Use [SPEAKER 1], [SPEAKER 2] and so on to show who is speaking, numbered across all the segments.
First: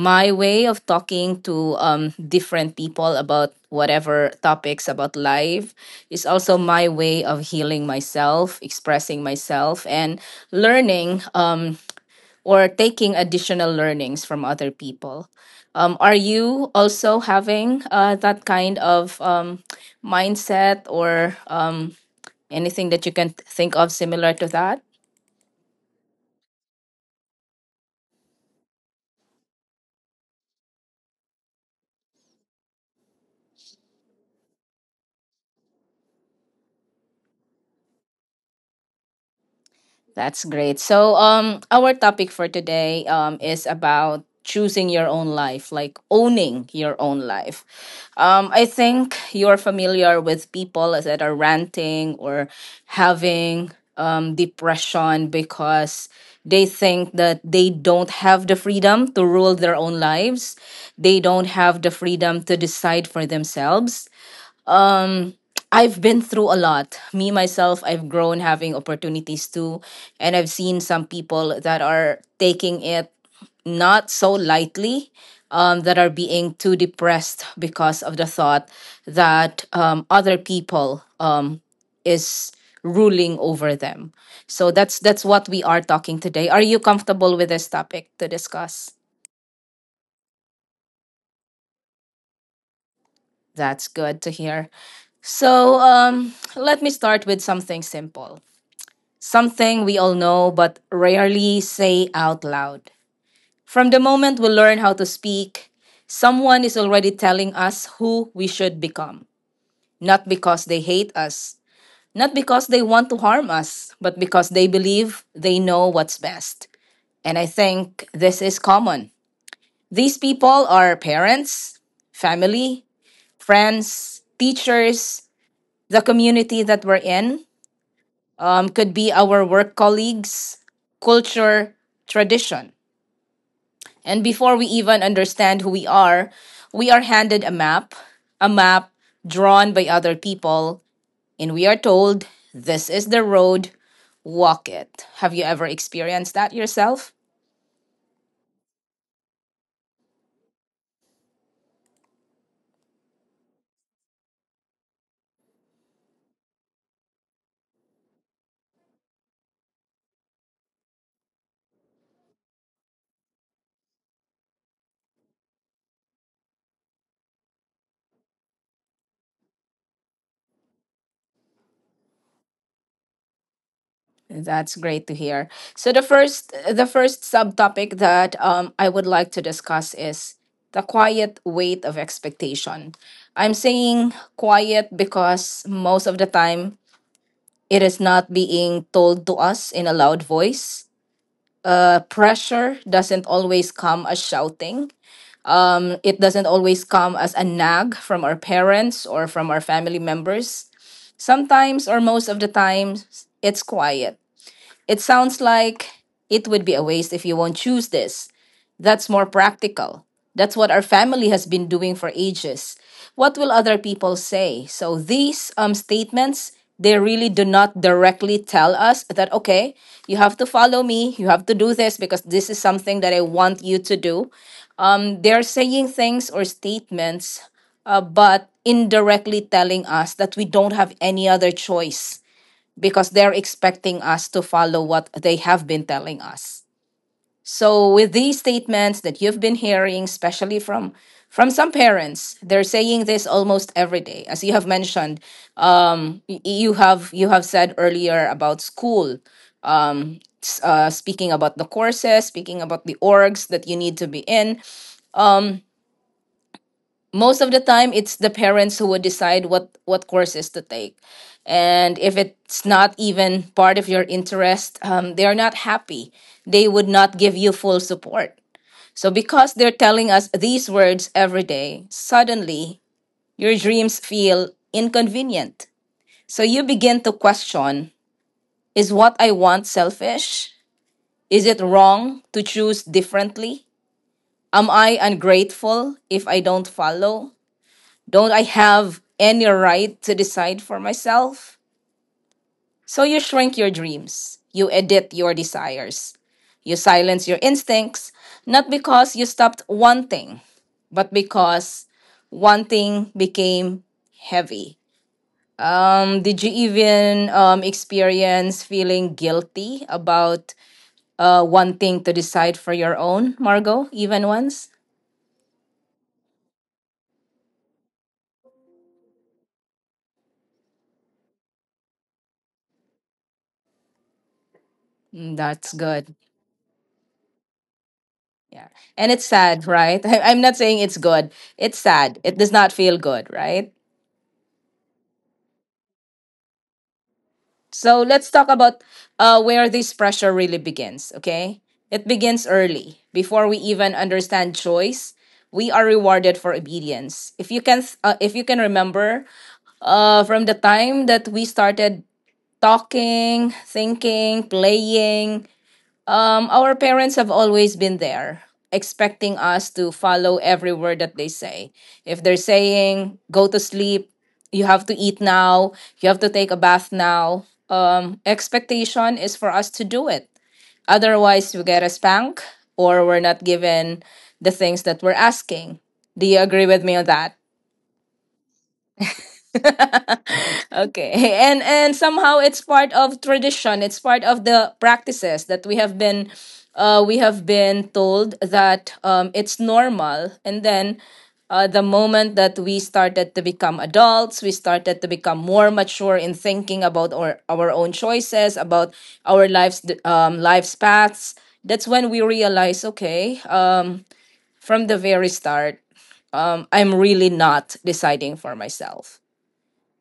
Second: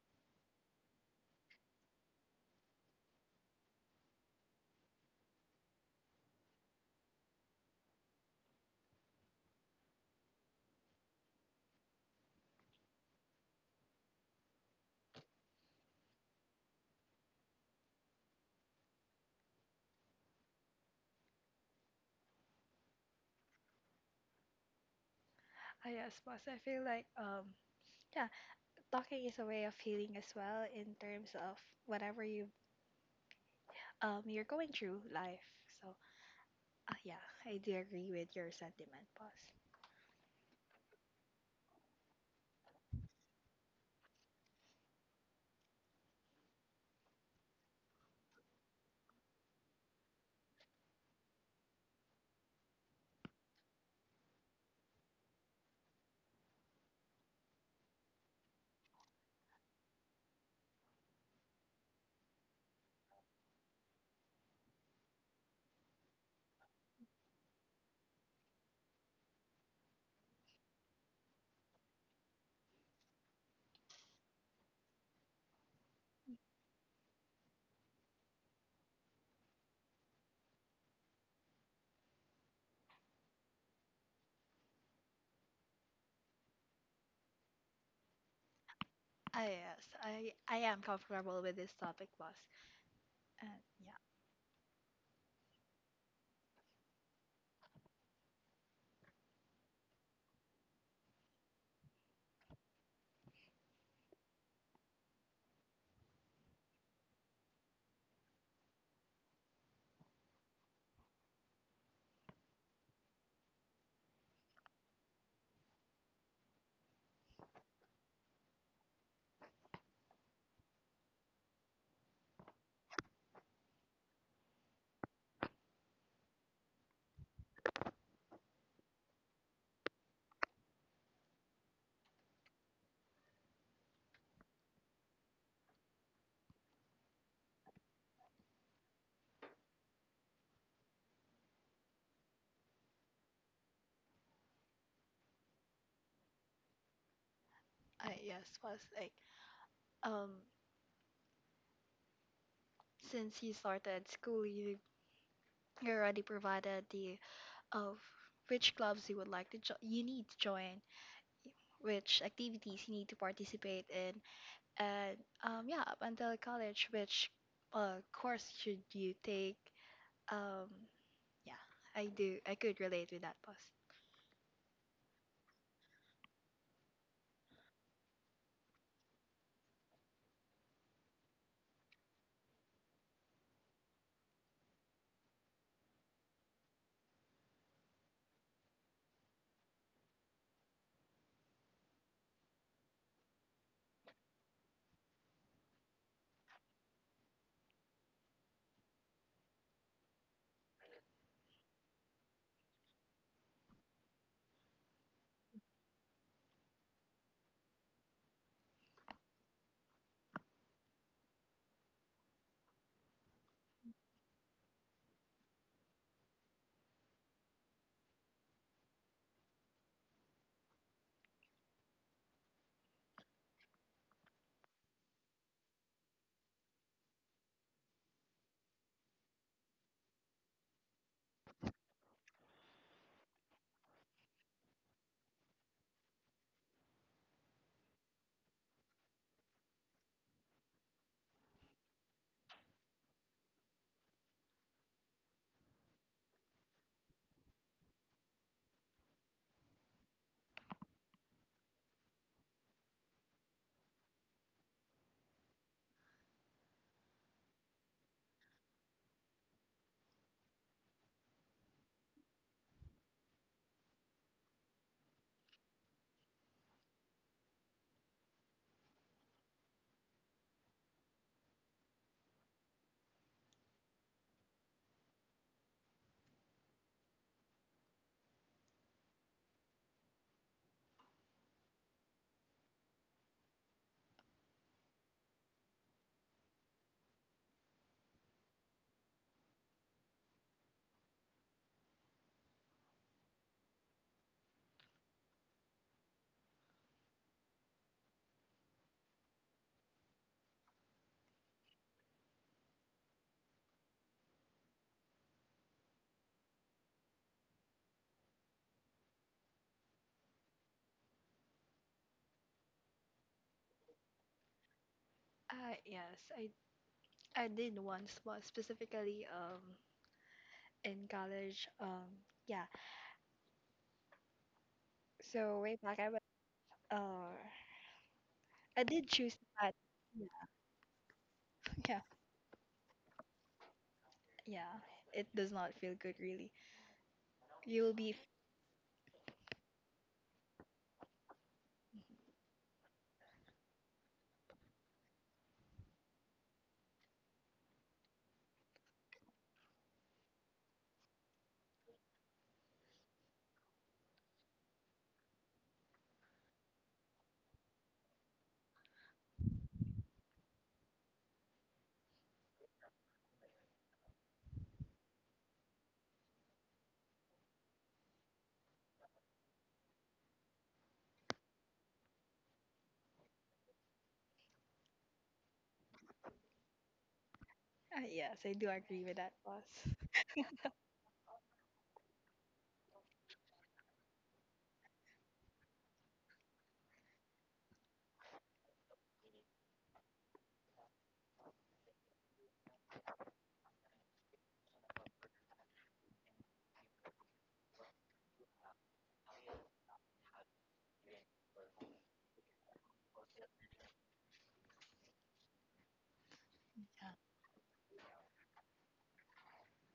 [SPEAKER 1] my way of talking to different people about whatever topics about life is also my way of healing myself, expressing myself, and learning or taking additional learnings from other people. Are you also having that kind of mindset or anything that you can think of similar to that?
[SPEAKER 2] Yes, boss. I feel like yeah, talking is a way of healing as well in terms of whatever you're going through life. So yeah, I do agree with your sentiment, boss.
[SPEAKER 1] That's great. So, our topic for today is about choosing your own life, like owning your own life. I think you're familiar with people that are ranting or having depression because they think that they don't have the freedom to rule their own lives. They don't have the freedom to decide for themselves. I've been through a lot. Me, myself, I've grown having opportunities too. And I've seen some people that are taking it not so lightly, that are being too depressed because of the thought that other people is ruling over them. So that's what we are talking today. Are you comfortable with this topic to discuss?
[SPEAKER 2] Yes, I am comfortable with this topic, boss. And
[SPEAKER 1] That's
[SPEAKER 2] yeah,
[SPEAKER 1] good to hear. So, let me start with something simple. Something we all know but rarely say out loud. From the moment we learn how to speak, someone is already telling us who we should become. Not because they hate us, not because they want to harm us, but because they believe they know what's best. And I think this is common. These people are parents, family, friends, teachers, the community that we're in, could be our work colleagues, culture, tradition. And before we even understand who we are handed a map drawn by other people, and we are told, "This is the road, walk it." Have you ever experienced that yourself?
[SPEAKER 2] I yes, boss. Like um since he started school, You already provided the of which clubs you would like to you need to join, which activities you need to participate in, and yeah, up until college, which course should you take? Um, yeah, I do. I could relate with that, boss.
[SPEAKER 1] That's great to hear. So the first subtopic that I would like to discuss is the quiet weight of expectation. I'm saying quiet because most of the time it is not being told to us in a loud voice. The pressure doesn't always come as shouting. It doesn't always come as a nag from our parents or from our family members. Sometimes or most of the times it's quiet. It sounds like, "It would be a waste if you won't choose this. That's more practical. That's what our family has been doing for ages. What will other people say?" So these statements, they really do not directly tell us that, okay, you have to follow me, you have to do this because this is something that I want you to do. They're saying things or statements, but indirectly telling us that we don't have any other choice because they're expecting us to follow what they have been telling us. So with these statements that you've been hearing, especially from some parents, they're saying this almost every day. As you have mentioned, you have said earlier about school, speaking about the courses, speaking about the orgs that you need to be in. Most of the time it's the parents who would decide what courses to take, and if it's not even part of your interest, they are not happy. They would not give you full support. So because they're telling us these words every day, suddenly your dreams feel inconvenient. So you begin to question, is what I want selfish? Is it wrong to choose differently? Am I ungrateful if I don't follow? Don't I have any right to decide for myself? So you shrink your dreams, you edit your desires, you silence your instincts, not because you stopped wanting, but because wanting became heavy. Did you even experience feeling guilty about wanting to decide for your own, Margot, even once?
[SPEAKER 2] Yes, I did once, was specifically in college. Yeah.
[SPEAKER 1] Mm.
[SPEAKER 2] So
[SPEAKER 1] That's
[SPEAKER 2] way back,
[SPEAKER 1] good.
[SPEAKER 2] uh
[SPEAKER 1] Yeah.
[SPEAKER 2] I did
[SPEAKER 1] And it's
[SPEAKER 2] choose
[SPEAKER 1] sad,
[SPEAKER 2] that.
[SPEAKER 1] right?
[SPEAKER 2] Yeah,
[SPEAKER 1] I'm not saying it's good. It's
[SPEAKER 2] yeah,
[SPEAKER 1] sad. It does not feel good, right?
[SPEAKER 2] yeah. It does not feel good, really. You'll
[SPEAKER 1] So
[SPEAKER 2] be,
[SPEAKER 1] let's talk about where this pressure really begins, okay? It begins early. Before we even understand choice, we are rewarded for obedience. If you can, if you can remember, from the time that we started talking, thinking, playing, our parents have always been there, expecting us to follow every word that they say. If they're saying, go to sleep, you have to eat now, you have to take a bath now, expectation is for us to do it. Otherwise, we get a spank, or we're not given the things that we're asking. Do you agree with me on that?
[SPEAKER 2] yes, I do agree with that, boss.
[SPEAKER 1] Okay. And somehow it's part of tradition. It's part of the practices that we have been, we have been told that it's normal. And then, the moment that we started to become adults, we started to become more mature in thinking about our own choices, about our lives, life's paths. That's when we realize, okay, from the very start, I'm
[SPEAKER 2] Yeah.
[SPEAKER 1] really not deciding for myself.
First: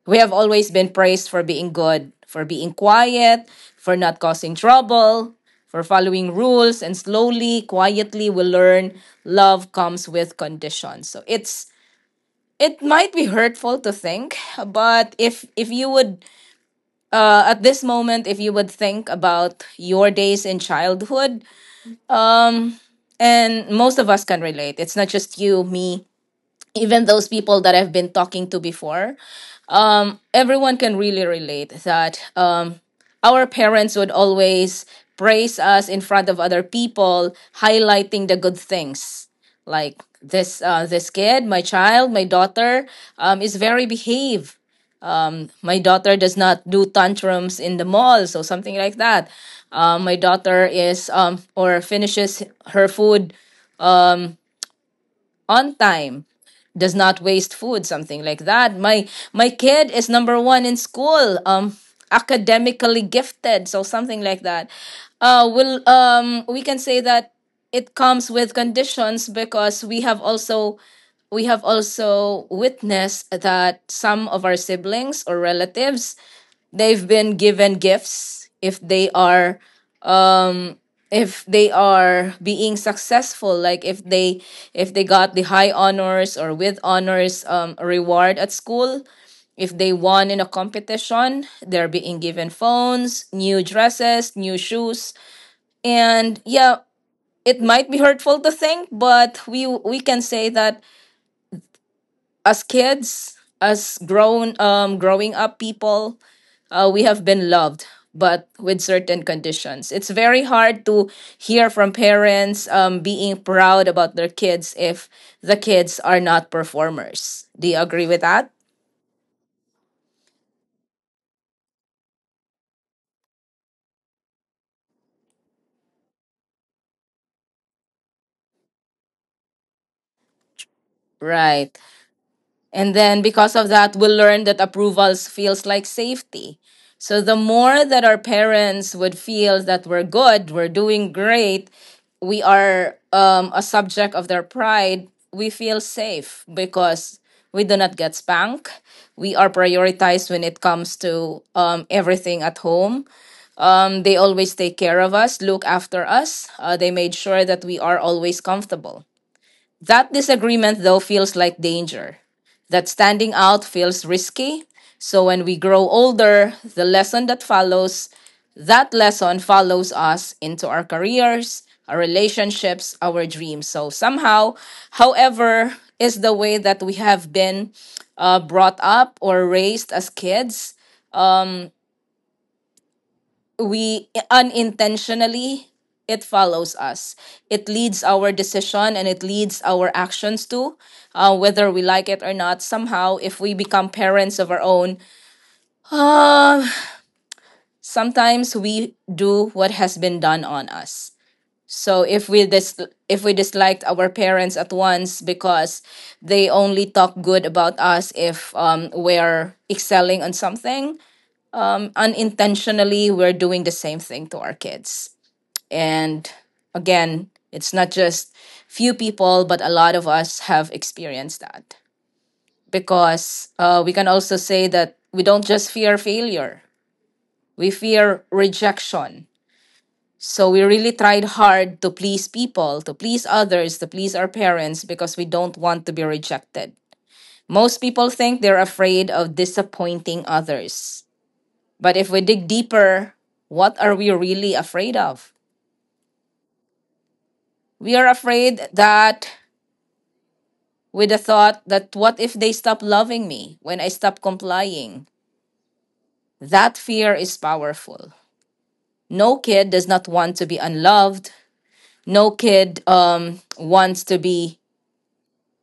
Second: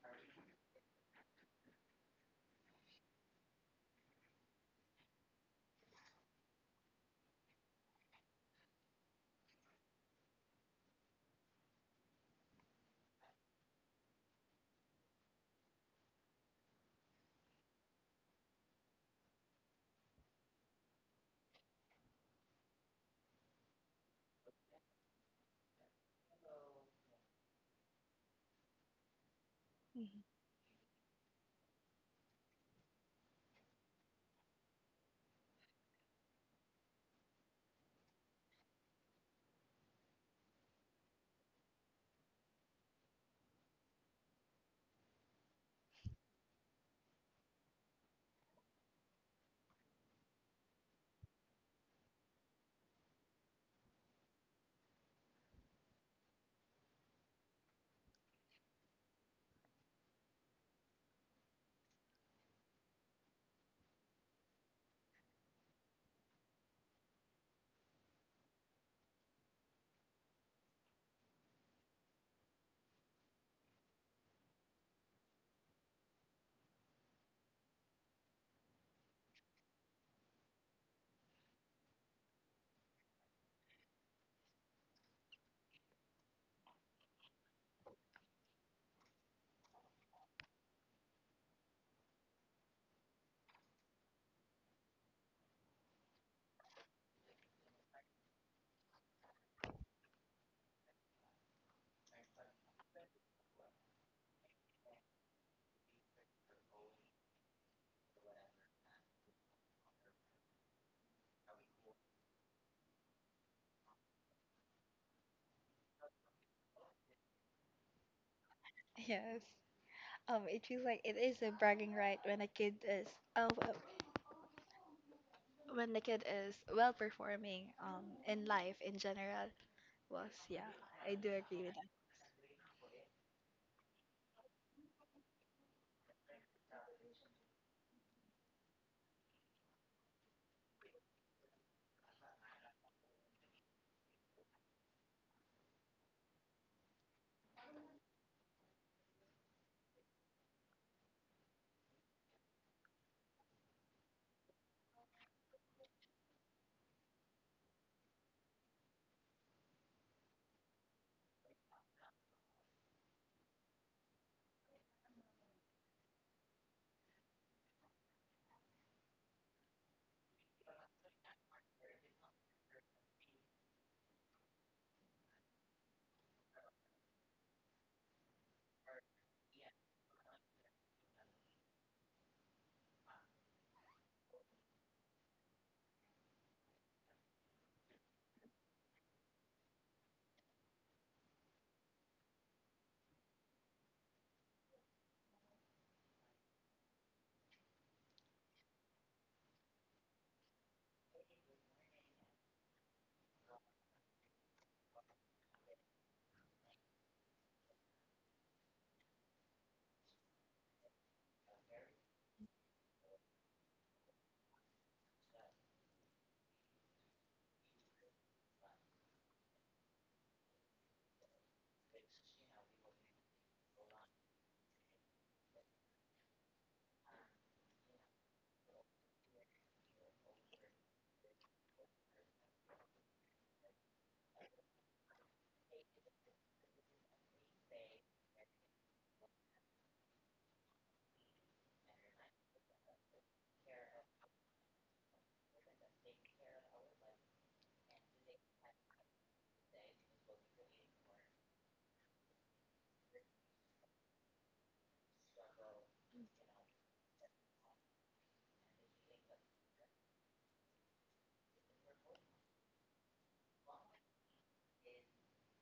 [SPEAKER 1] We have always been praised for being good, for being quiet, for not causing trouble, for following rules, and slowly, quietly, we learn love comes with conditions. So it's, it might be hurtful to think, but if you would, at this moment, if you would think about your days in childhood, and most of us can relate. It's not just you, me, even those people that I've been talking to before.
[SPEAKER 2] Mhm.
[SPEAKER 1] Everyone can really relate that, our parents would always praise us in front of other people, highlighting the good things. Like this, this kid, my child, my daughter, is very behave. My daughter does not do tantrums in the mall, so something like that. My daughter is or finishes her food on time, does not waste food, something like that. My kid is number one in school, academically gifted, so something like that. Will We can say that it comes with conditions, because we have also witnessed that some of our siblings or relatives, they've been given gifts if they are, being successful. Like if they, got the high honors or with honors reward at school, if they won in a competition, they're being given phones, new dresses, new shoes. And yeah, it might be hurtful to think, but we can say that as kids, as grown growing up people, we have been loved, but with certain conditions. It's very hard to hear from parents being proud about their kids if the kids are not performers. Do you agree with that?
[SPEAKER 2] Yes. It feels like it is a bragging right when a kid is, uh, w- when the kid is well performing, in life in general. Was yeah, I do agree
[SPEAKER 1] Right.
[SPEAKER 2] with that.
[SPEAKER 1] And then because of that, we'll learn that approvals feels like safety. So the more that our parents would feel that we're good, we're doing great, we are, a subject of their pride, we feel safe because we do not get spanked. We are prioritized when it comes to everything at home. They always take care of us, look after us. They made sure that we are always comfortable. That disagreement, though, feels like danger. That standing out feels risky. So when we grow older, the lesson that follows, that lesson follows us into our careers, our relationships, our dreams. So somehow, however, is the way that we have been, brought up or raised as kids, we unintentionally, it follows us, it leads our decision and it leads our actions to, whether we like it or not, somehow if we become parents of our own, um, sometimes we do what has been done on us. So if we if we disliked our parents at once because they only talk good about us if, we're excelling on something, unintentionally we're doing the same thing to our kids. And again, it's not just few people, but a lot of us have experienced that. Because, we can also say that we don't just fear failure, we fear rejection. So we really tried hard to please people, to please others, to please our parents because we don't want to be rejected. Most people think they're afraid of disappointing others. But if we dig deeper, what are we really afraid of? We are afraid that, with the thought that, what if they stop loving me when I stop complying? That fear is powerful. No kid does not want to be unloved. No kid wants to be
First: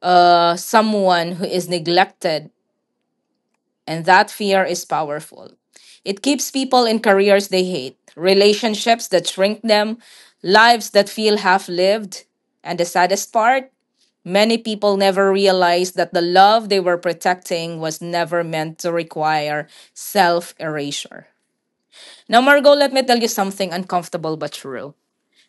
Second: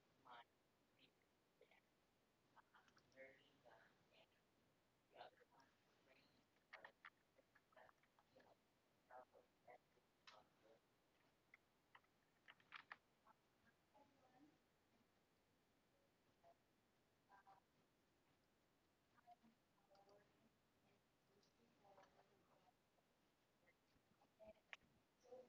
[SPEAKER 1] someone who is neglected. And that fear is powerful. It keeps people in careers they hate, relationships that shrink them, lives that feel half lived. And the saddest part? Many people never realize that the love they were protecting was never meant to require self erasure. Now, Margot, let me tell you something uncomfortable but true.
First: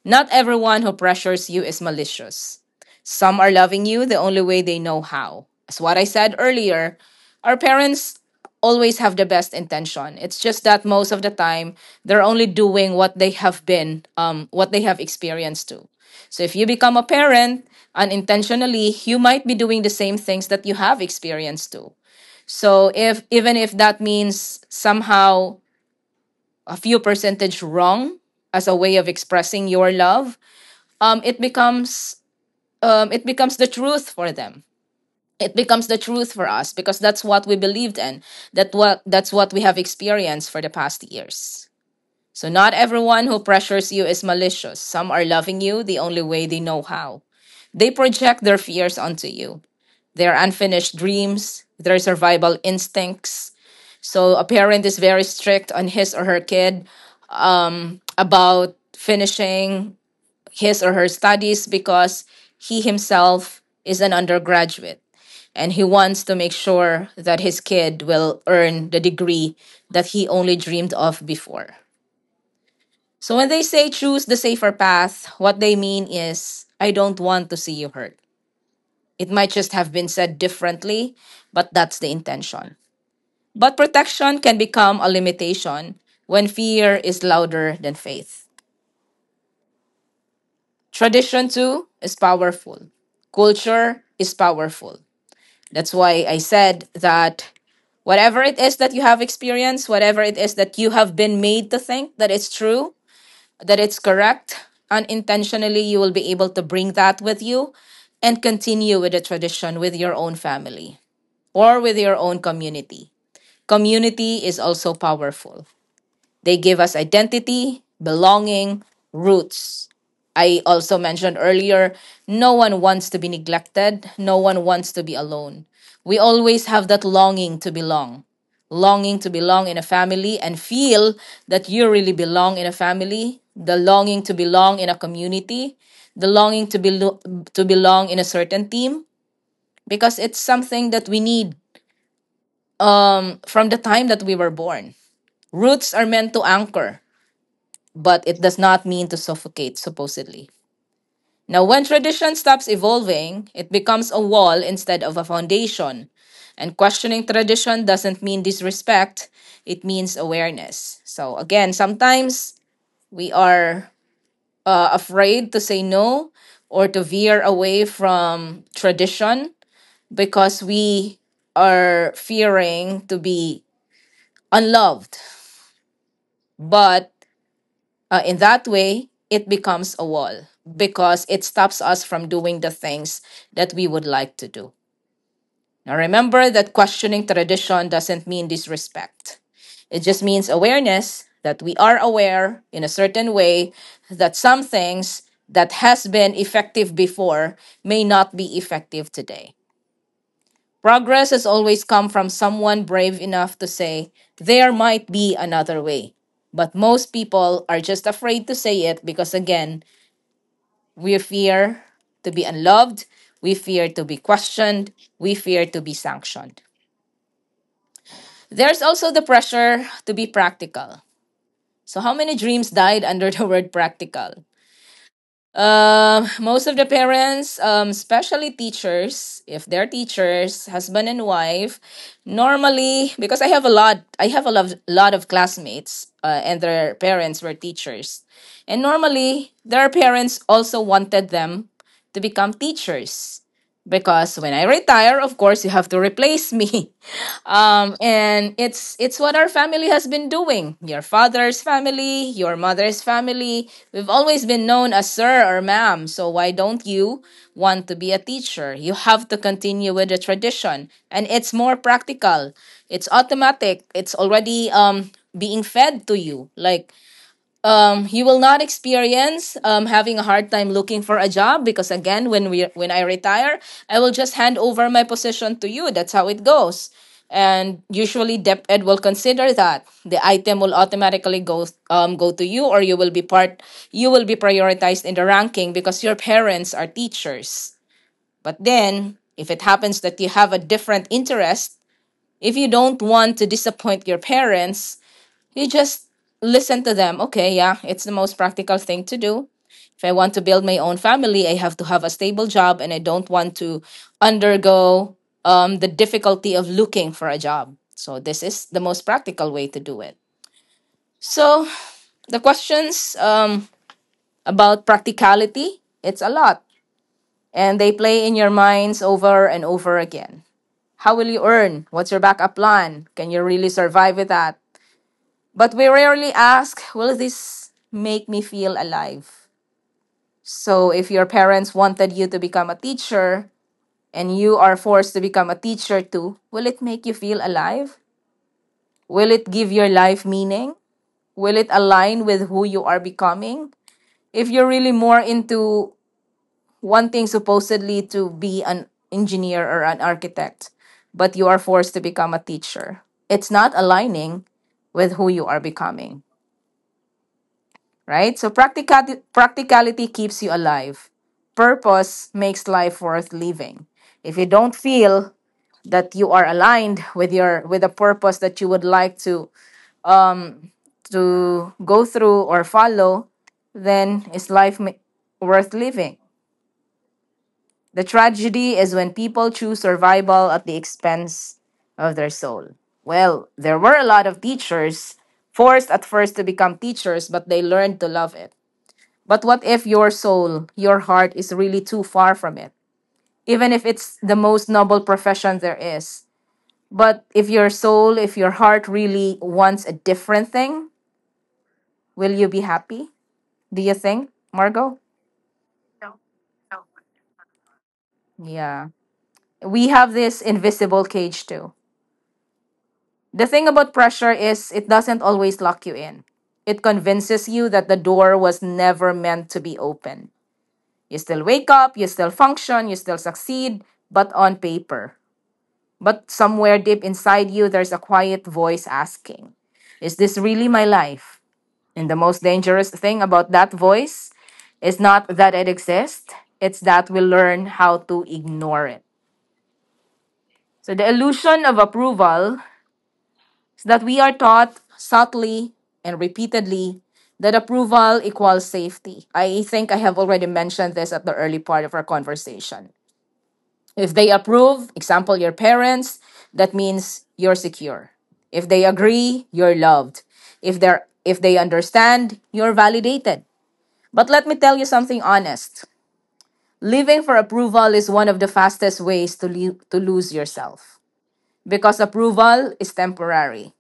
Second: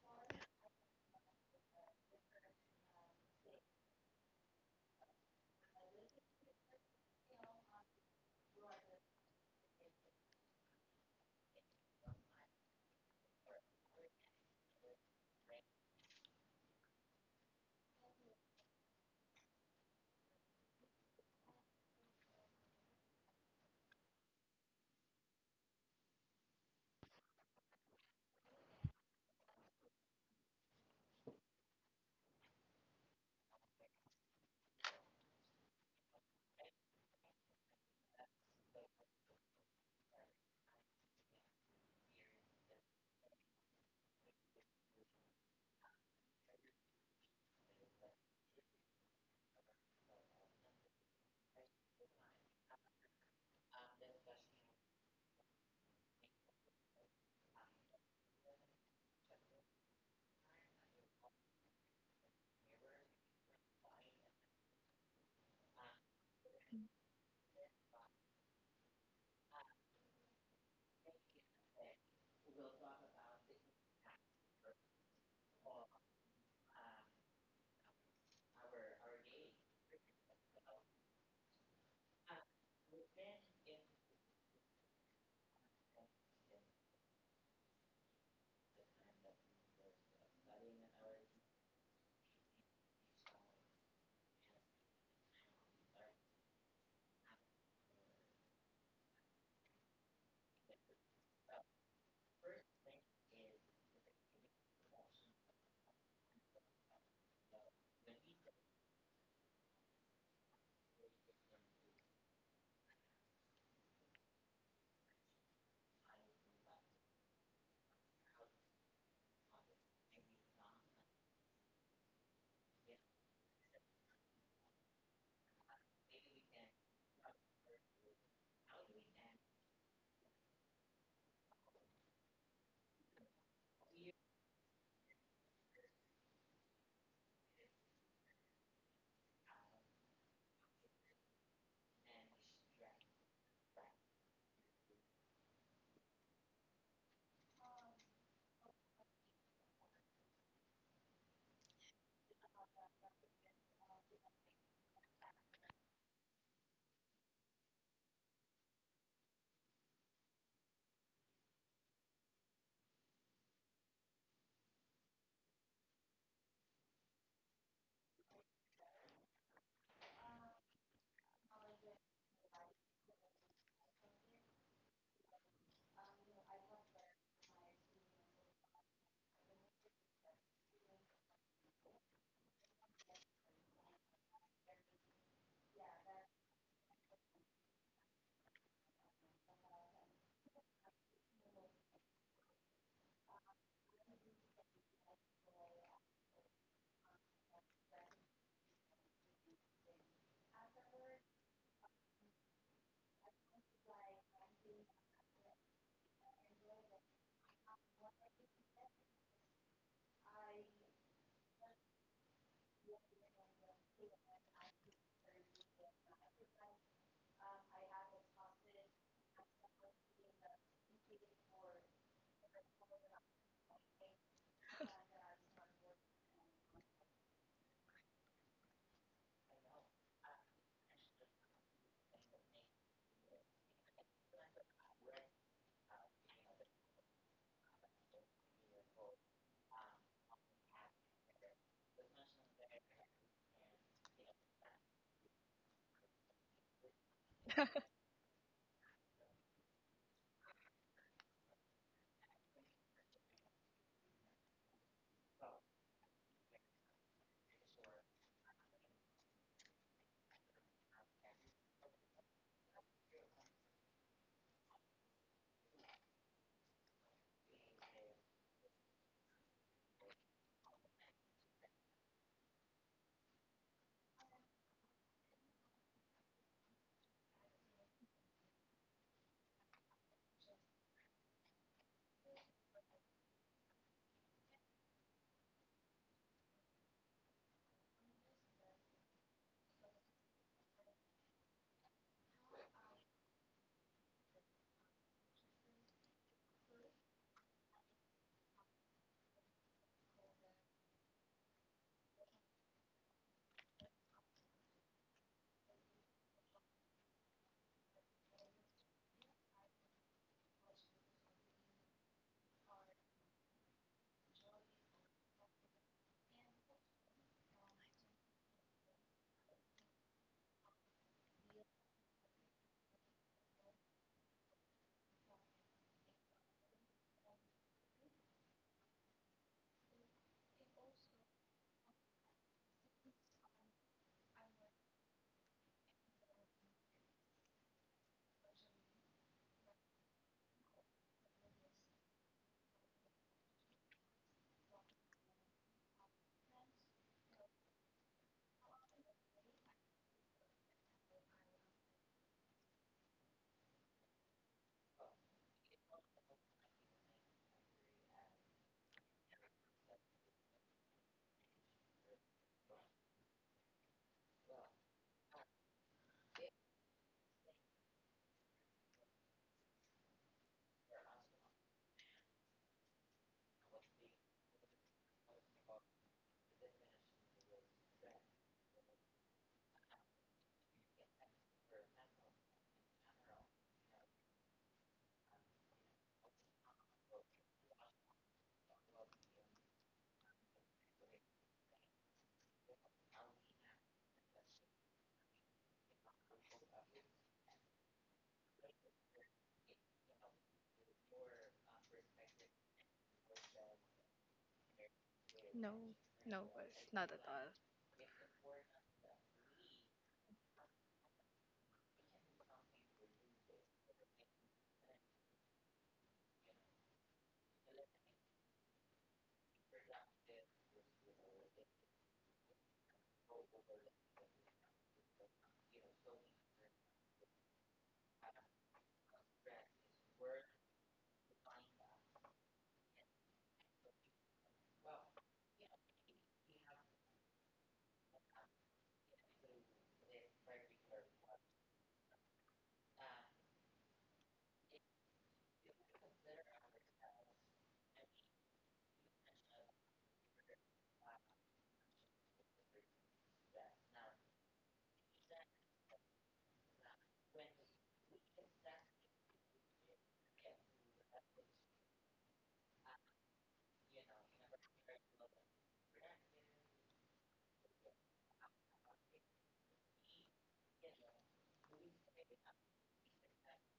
[SPEAKER 1] Not everyone who pressures you is malicious. Some are loving you the only way they know how. As what I said earlier, our parents always have the best intention. It's just that most of the time they're only doing what they have been, what they have experienced to. So if you become a parent unintentionally, you might be doing the same things that you have experienced to. So if even if that means somehow a few percentage wrong as a way of expressing your love, um, it becomes it becomes the truth for them. It becomes the truth for us because that's what we believed in. That's what we have experienced for the past years. So not everyone who pressures you is malicious. Some are loving you the only way they know how. They project their fears onto you, their unfinished dreams, their survival instincts. So a parent is very strict on his or her kid about finishing his or her studies because he himself is an undergraduate and he wants to make
[SPEAKER 2] Mm.
[SPEAKER 1] sure that his kid will earn the degree that he only dreamed of before. So when they say choose the safer path, what they mean is I don't want to see you hurt. It might just have been said differently, but that's the intention. But protection can become a limitation when fear is louder than faith. Tradition, too, is powerful. Culture is powerful. That's why I said that whatever it is that you have experienced, whatever it is that you have been made to think that it's true, that it's correct, unintentionally, you will be able to bring that with you and continue with the tradition with your own family or with your own community. Community is also powerful. They give us identity, belonging, roots. I also mentioned earlier no one wants to be neglected, no one wants to be alone. We always have that longing to belong in a family and feel that you really belong in a family, the longing to belong in a community, the longing to belong in a certain team, because it's something that we need from the time that we were born. Roots are meant to anchor but it does not mean to suffocate, supposedly. Now, when tradition stops evolving, it becomes a wall instead of a foundation. And questioning tradition doesn't mean disrespect, it means awareness. So, again, sometimes we are afraid to say no or to veer away from tradition because we are fearing to be unloved. But in that way, it becomes a wall because it stops us from doing the things that we would like to do. Now, remember that questioning tradition doesn't mean disrespect, it just means awareness that we are aware in a certain way that some things that has been effective before may not be effective today. Progress has always come from someone brave enough to say, there might be another way. But most people are just afraid to say it because, again, we fear to be unloved, we fear to be questioned, we fear to be sanctioned. There's also the pressure to be practical. So, how many dreams died under the word practical? Most of the parents, especially teachers, if they're teachers, husband and wife, normally because I have a lot of classmates, and their parents were teachers, and normally their parents also wanted them to become teachers because when I retire, of course, you have to replace me. And it's what our family has been doing. Your father's family, your mother's family. We've always been known as sir or ma'am. So why don't you want to be a teacher? You have to continue with the tradition, and it's more practical. It's automatic. It's already being fed to you. Like, you will not experience having a hard time looking for a job, because again, when I retire, I will just hand over my position to you. That's how it goes. And usually DepEd will consider that the item will automatically go to you, or you will be prioritized in the ranking because your parents are teachers. But then if it happens that you have a different interest, if you don't want to disappoint your parents, you just listen to them. Okay, yeah, it's the most practical thing to do. If I want to build my own family, I have to have a stable job and I don't want to undergo the difficulty of looking for a job. So, this is the most practical way to do it. So, the questions about practicality, it's a lot. And they play in your minds over and over again. How will you earn? What's your backup plan? Can you really survive with that? But we rarely ask, will this make me feel alive? So if your parents wanted you to become a teacher and you are forced to become a teacher too, will it make you feel alive? Will it give your life meaning? Will it align with who you are becoming? If you're really more into wanting supposedly to be an engineer or an architect, but you are forced to become a teacher, it's not aligning with who you are becoming, right? So practicality, practicality keeps you alive. Purpose makes life worth living. If you don't feel that you are aligned with your with a purpose that you would like to go through or follow, then is life worth living? The tragedy is when people choose survival at the expense of their soul. Well, there were a lot of teachers forced at first to become teachers, but they learned to love it. But what if your soul, your heart is really too far from it? Even if it's the most noble profession there is. But if your soul, if your heart really wants a different thing, will you be happy? Do you think, Margot?
[SPEAKER 2] No, no, was not at all.
[SPEAKER 1] Yeah. We have this invisible cage too. The thing about pressure is it doesn't always lock you in. It convinces you that the door was never meant to be open. You still wake up, you still function, you still succeed, but on paper. But somewhere deep inside you, there's a quiet voice asking, is this really my life? And the most dangerous thing about that voice is not that it exists, it's that we learn how to ignore it. So the illusion of approval is that we are taught subtly and repeatedly that approval equals safety. I think I have already mentioned this at the early part of our conversation. If they approve, example, your parents, that means you're secure. If they agree, you're loved. If they understand, you're validated. But let me tell you something honest. Living for approval is one of the fastest ways to lose yourself because approval is temporary.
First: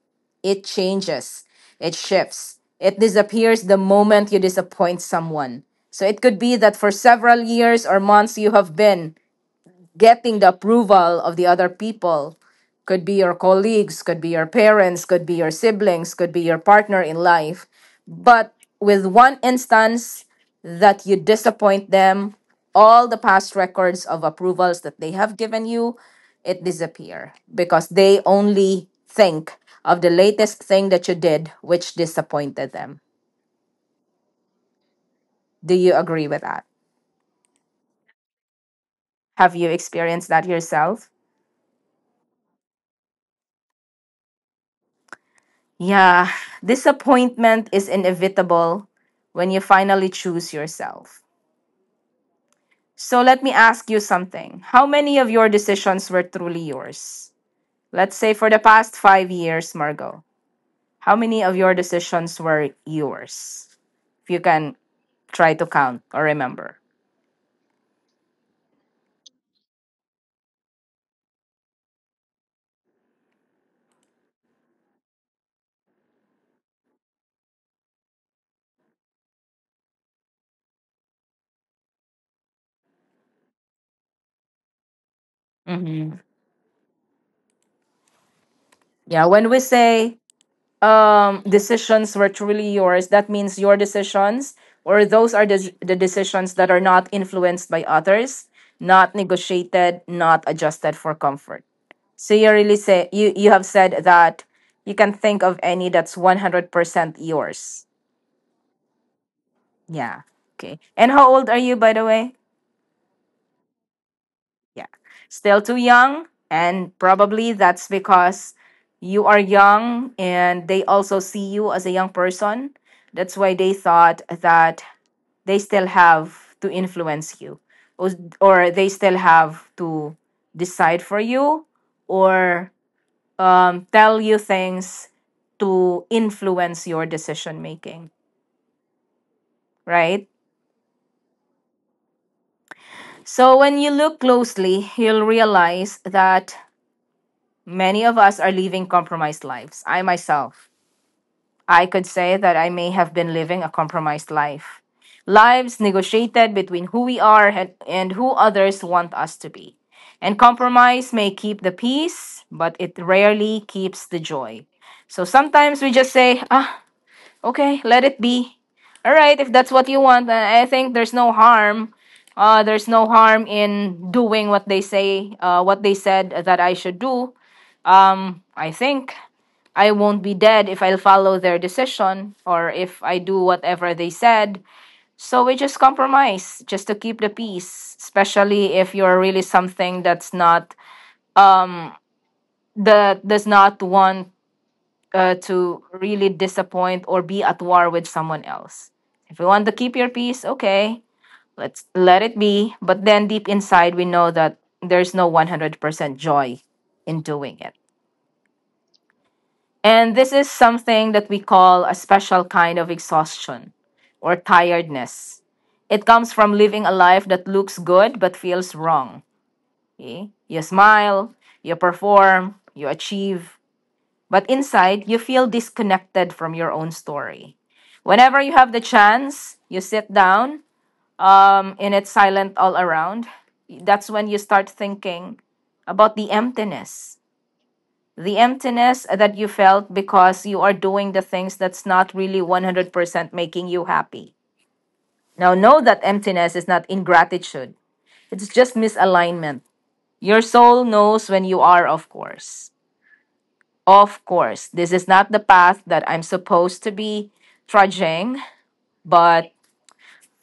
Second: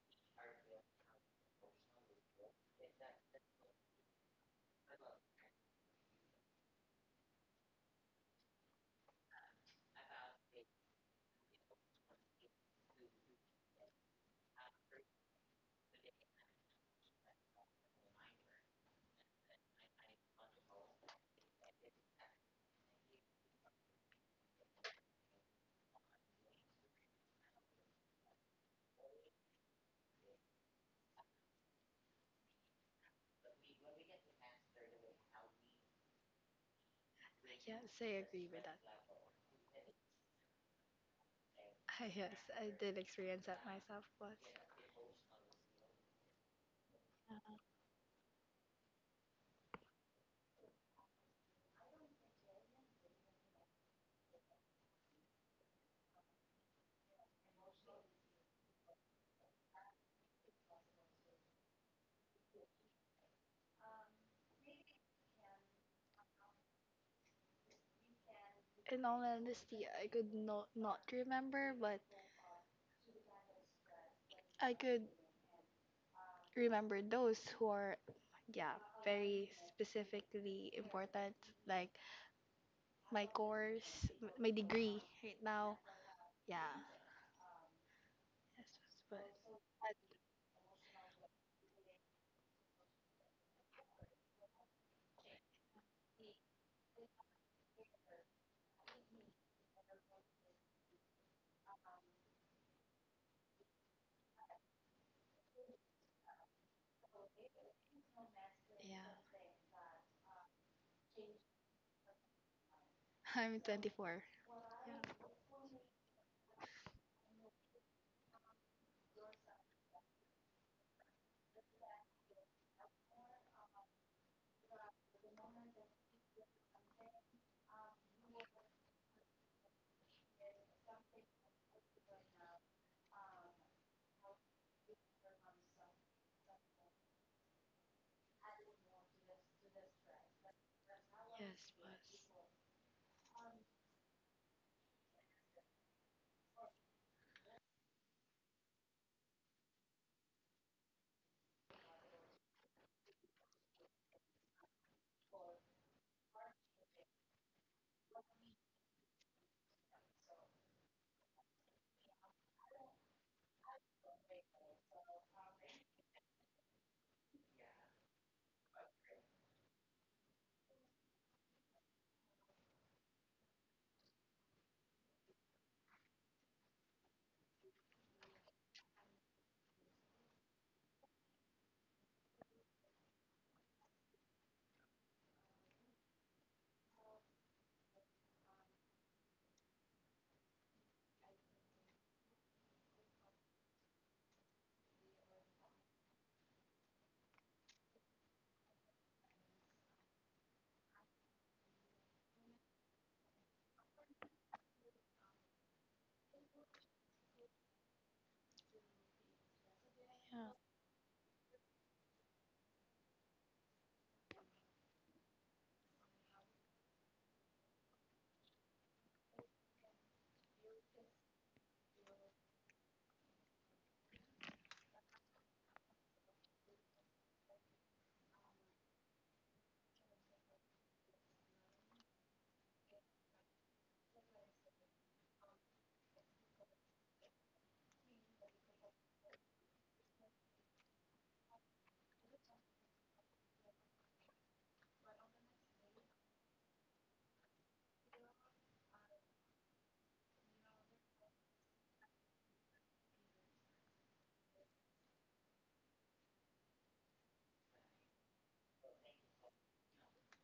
[SPEAKER 1] It changes, it shifts, it disappears the moment you disappoint someone. So it could be that for several years or months you have been getting the approval of the other people. Could be your colleagues, could be your parents, could be your siblings, could be your partner in life. But with one instance that you disappoint them, all the past records of approvals that they have given you, it disappear, because they only think of the latest thing that you did which disappointed them. Do you agree with that?
[SPEAKER 2] Yes, I agree with that.
[SPEAKER 1] Have you experienced that yourself?
[SPEAKER 2] Yes, I did experience that myself, boss.
[SPEAKER 1] Yeah, disappointment is inevitable when you finally choose yourself. So let me ask you something. How many of your decisions were truly yours? Let's say for the past 5 years, Margot, how many of your decisions were yours? If you can try to count or remember.
[SPEAKER 2] In all honesty, I could not remember, but I could remember those who are, yeah, very specifically important, like my course, my degree right now.
[SPEAKER 1] Hmm.
[SPEAKER 2] Yeah. Yes, was,
[SPEAKER 1] Yeah, when
[SPEAKER 2] was.
[SPEAKER 1] we
[SPEAKER 2] But,
[SPEAKER 1] say decisions were truly yours, that means your decisions, or those are the decisions that are not influenced by others, not negotiated, not adjusted for comfort. So you really say you have said that you can think of any that's 100% yours.
[SPEAKER 2] yeah,
[SPEAKER 1] Yeah, okay. And how old are you, by the way?
[SPEAKER 2] I'm 24.
[SPEAKER 1] Yeah.
[SPEAKER 2] Yeah.
[SPEAKER 1] Still too young. And probably that's because you are young and they also see you as a young person. That's why they thought that they still have to influence you or, or they still have to decide for you or tell you things to influence your decision making, right?
[SPEAKER 2] Yes, was.
[SPEAKER 1] So when you look closely, you'll realize that many of us are living compromised lives. I myself, I could say that I may have been living a compromised life. Lives negotiated between who we are and who others want us to be. And compromise may keep the peace, but it rarely keeps the joy. So sometimes we just say, okay, let it be. All right, if that's what you want, I think there's no harm. There's no harm in doing what they say, what they said that I should do. I think I won't be dead if I follow their decision or if I do whatever they said. So we just compromise just to keep the peace, especially if you're really something that's not um that does not want, to really disappoint or be at war with someone else. If you want to keep your peace, okay, let's let it be. But then deep inside, we know that there's no 100% joy in doing it. And this is
[SPEAKER 2] Yeah.
[SPEAKER 1] something that we call a special kind of exhaustion or tiredness. It comes from living a life that looks good but feels wrong. Okay? You smile, you perform, you achieve, but inside you feel disconnected from your own story. Whenever you have the chance, you sit down, and it's silent all around. That's when you start thinking about the emptiness, the emptiness that you felt because you are doing the things that's not really 100% making you happy. Now, know that emptiness is not ingratitude, it's just misalignment. Your soul knows when you are, of course. Of course, this is not the path that I'm supposed to be trudging, but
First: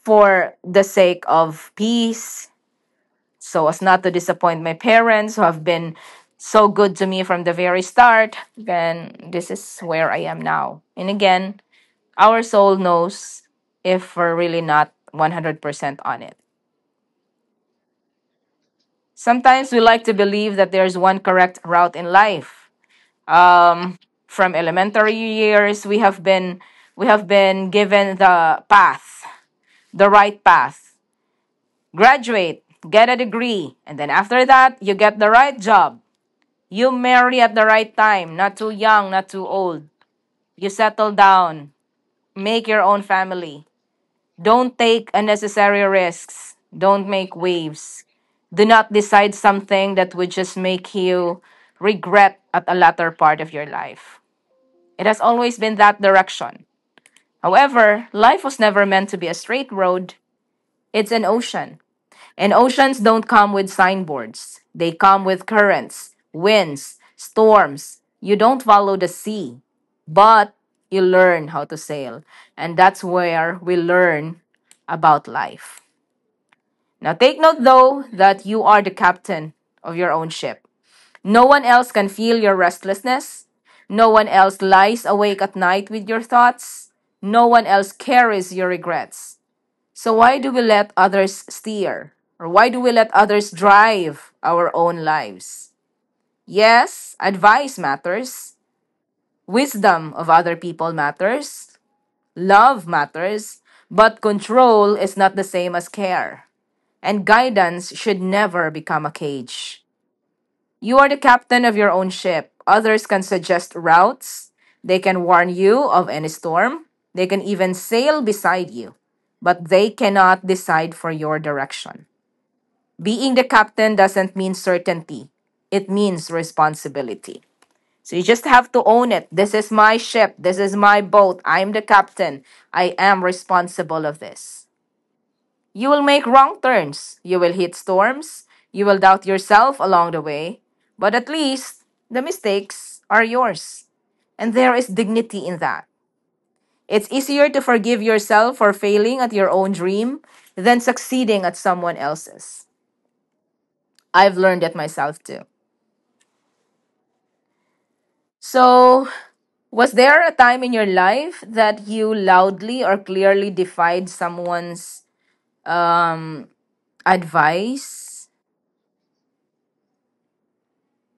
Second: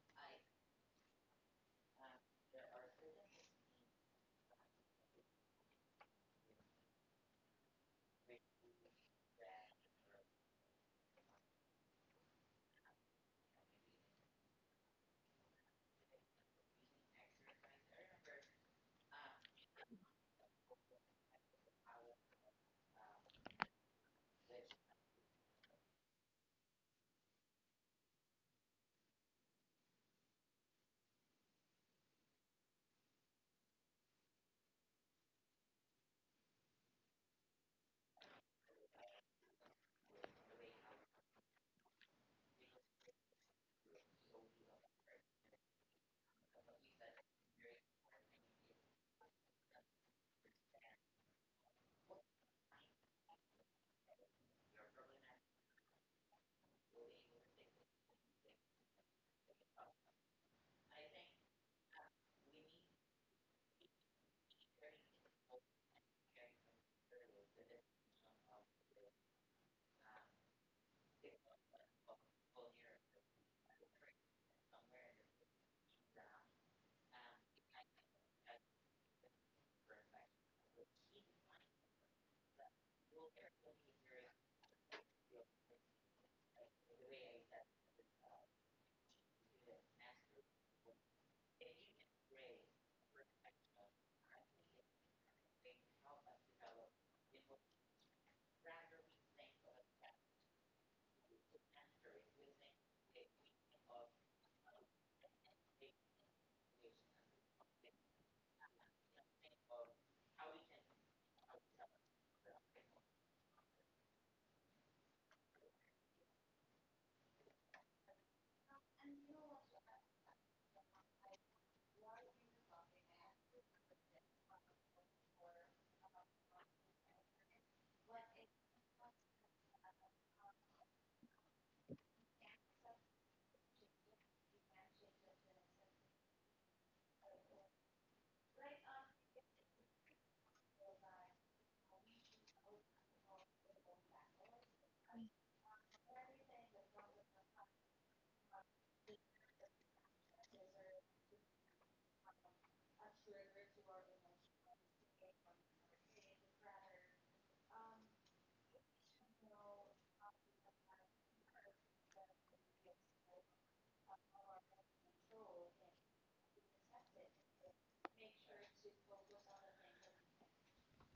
[SPEAKER 1] for the sake of peace, so as not to disappoint my parents who have been so good to me from the very start, then this is where I am now. And again, our soul knows if we're really not 100% on it. Sometimes we like to believe that there's one correct route in life. Um, from elementary years, we have been given the path, the right path. Graduate, get a degree, and then after that, you get the right job. You marry at the right time, not too young, not too old. You settle down, make your own family. Don't take unnecessary risks. Don't make waves. Do not decide something that would just make you regret at a latter part of your life. It has always been that direction. However, life was never meant to be a straight road. It's an ocean. And oceans don't come with signboards. They come with currents, winds, storms. You don't follow the sea, but you learn how to sail. And that's where we learn about life. Now, take note though that you are the captain of your own ship. No one else can feel your restlessness. No one else lies awake at night with your thoughts. No one else carries your regrets. So why do we let others steer? Or why do we let others drive our own lives? Yes, advice matters. Wisdom of other people matters. Love matters. But control is not the same as care. And guidance should never become a cage. You are the captain of your own ship. Others can suggest routes. They can warn you of any storm. They can even sail beside you. But they cannot decide for your direction. Being the captain doesn't mean certainty, it means responsibility. So you just have to own it. This is my ship. This is my boat. I'm the captain. I am responsible of this. You will make wrong turns. You will hit storms. You will doubt yourself along the way. But at least the mistakes are yours. And there is dignity in that. It's easier to forgive yourself for failing at your own dream than succeeding at someone else's. I've learned it myself too. So, was there a time in your life that you loudly or clearly defied someone's advice?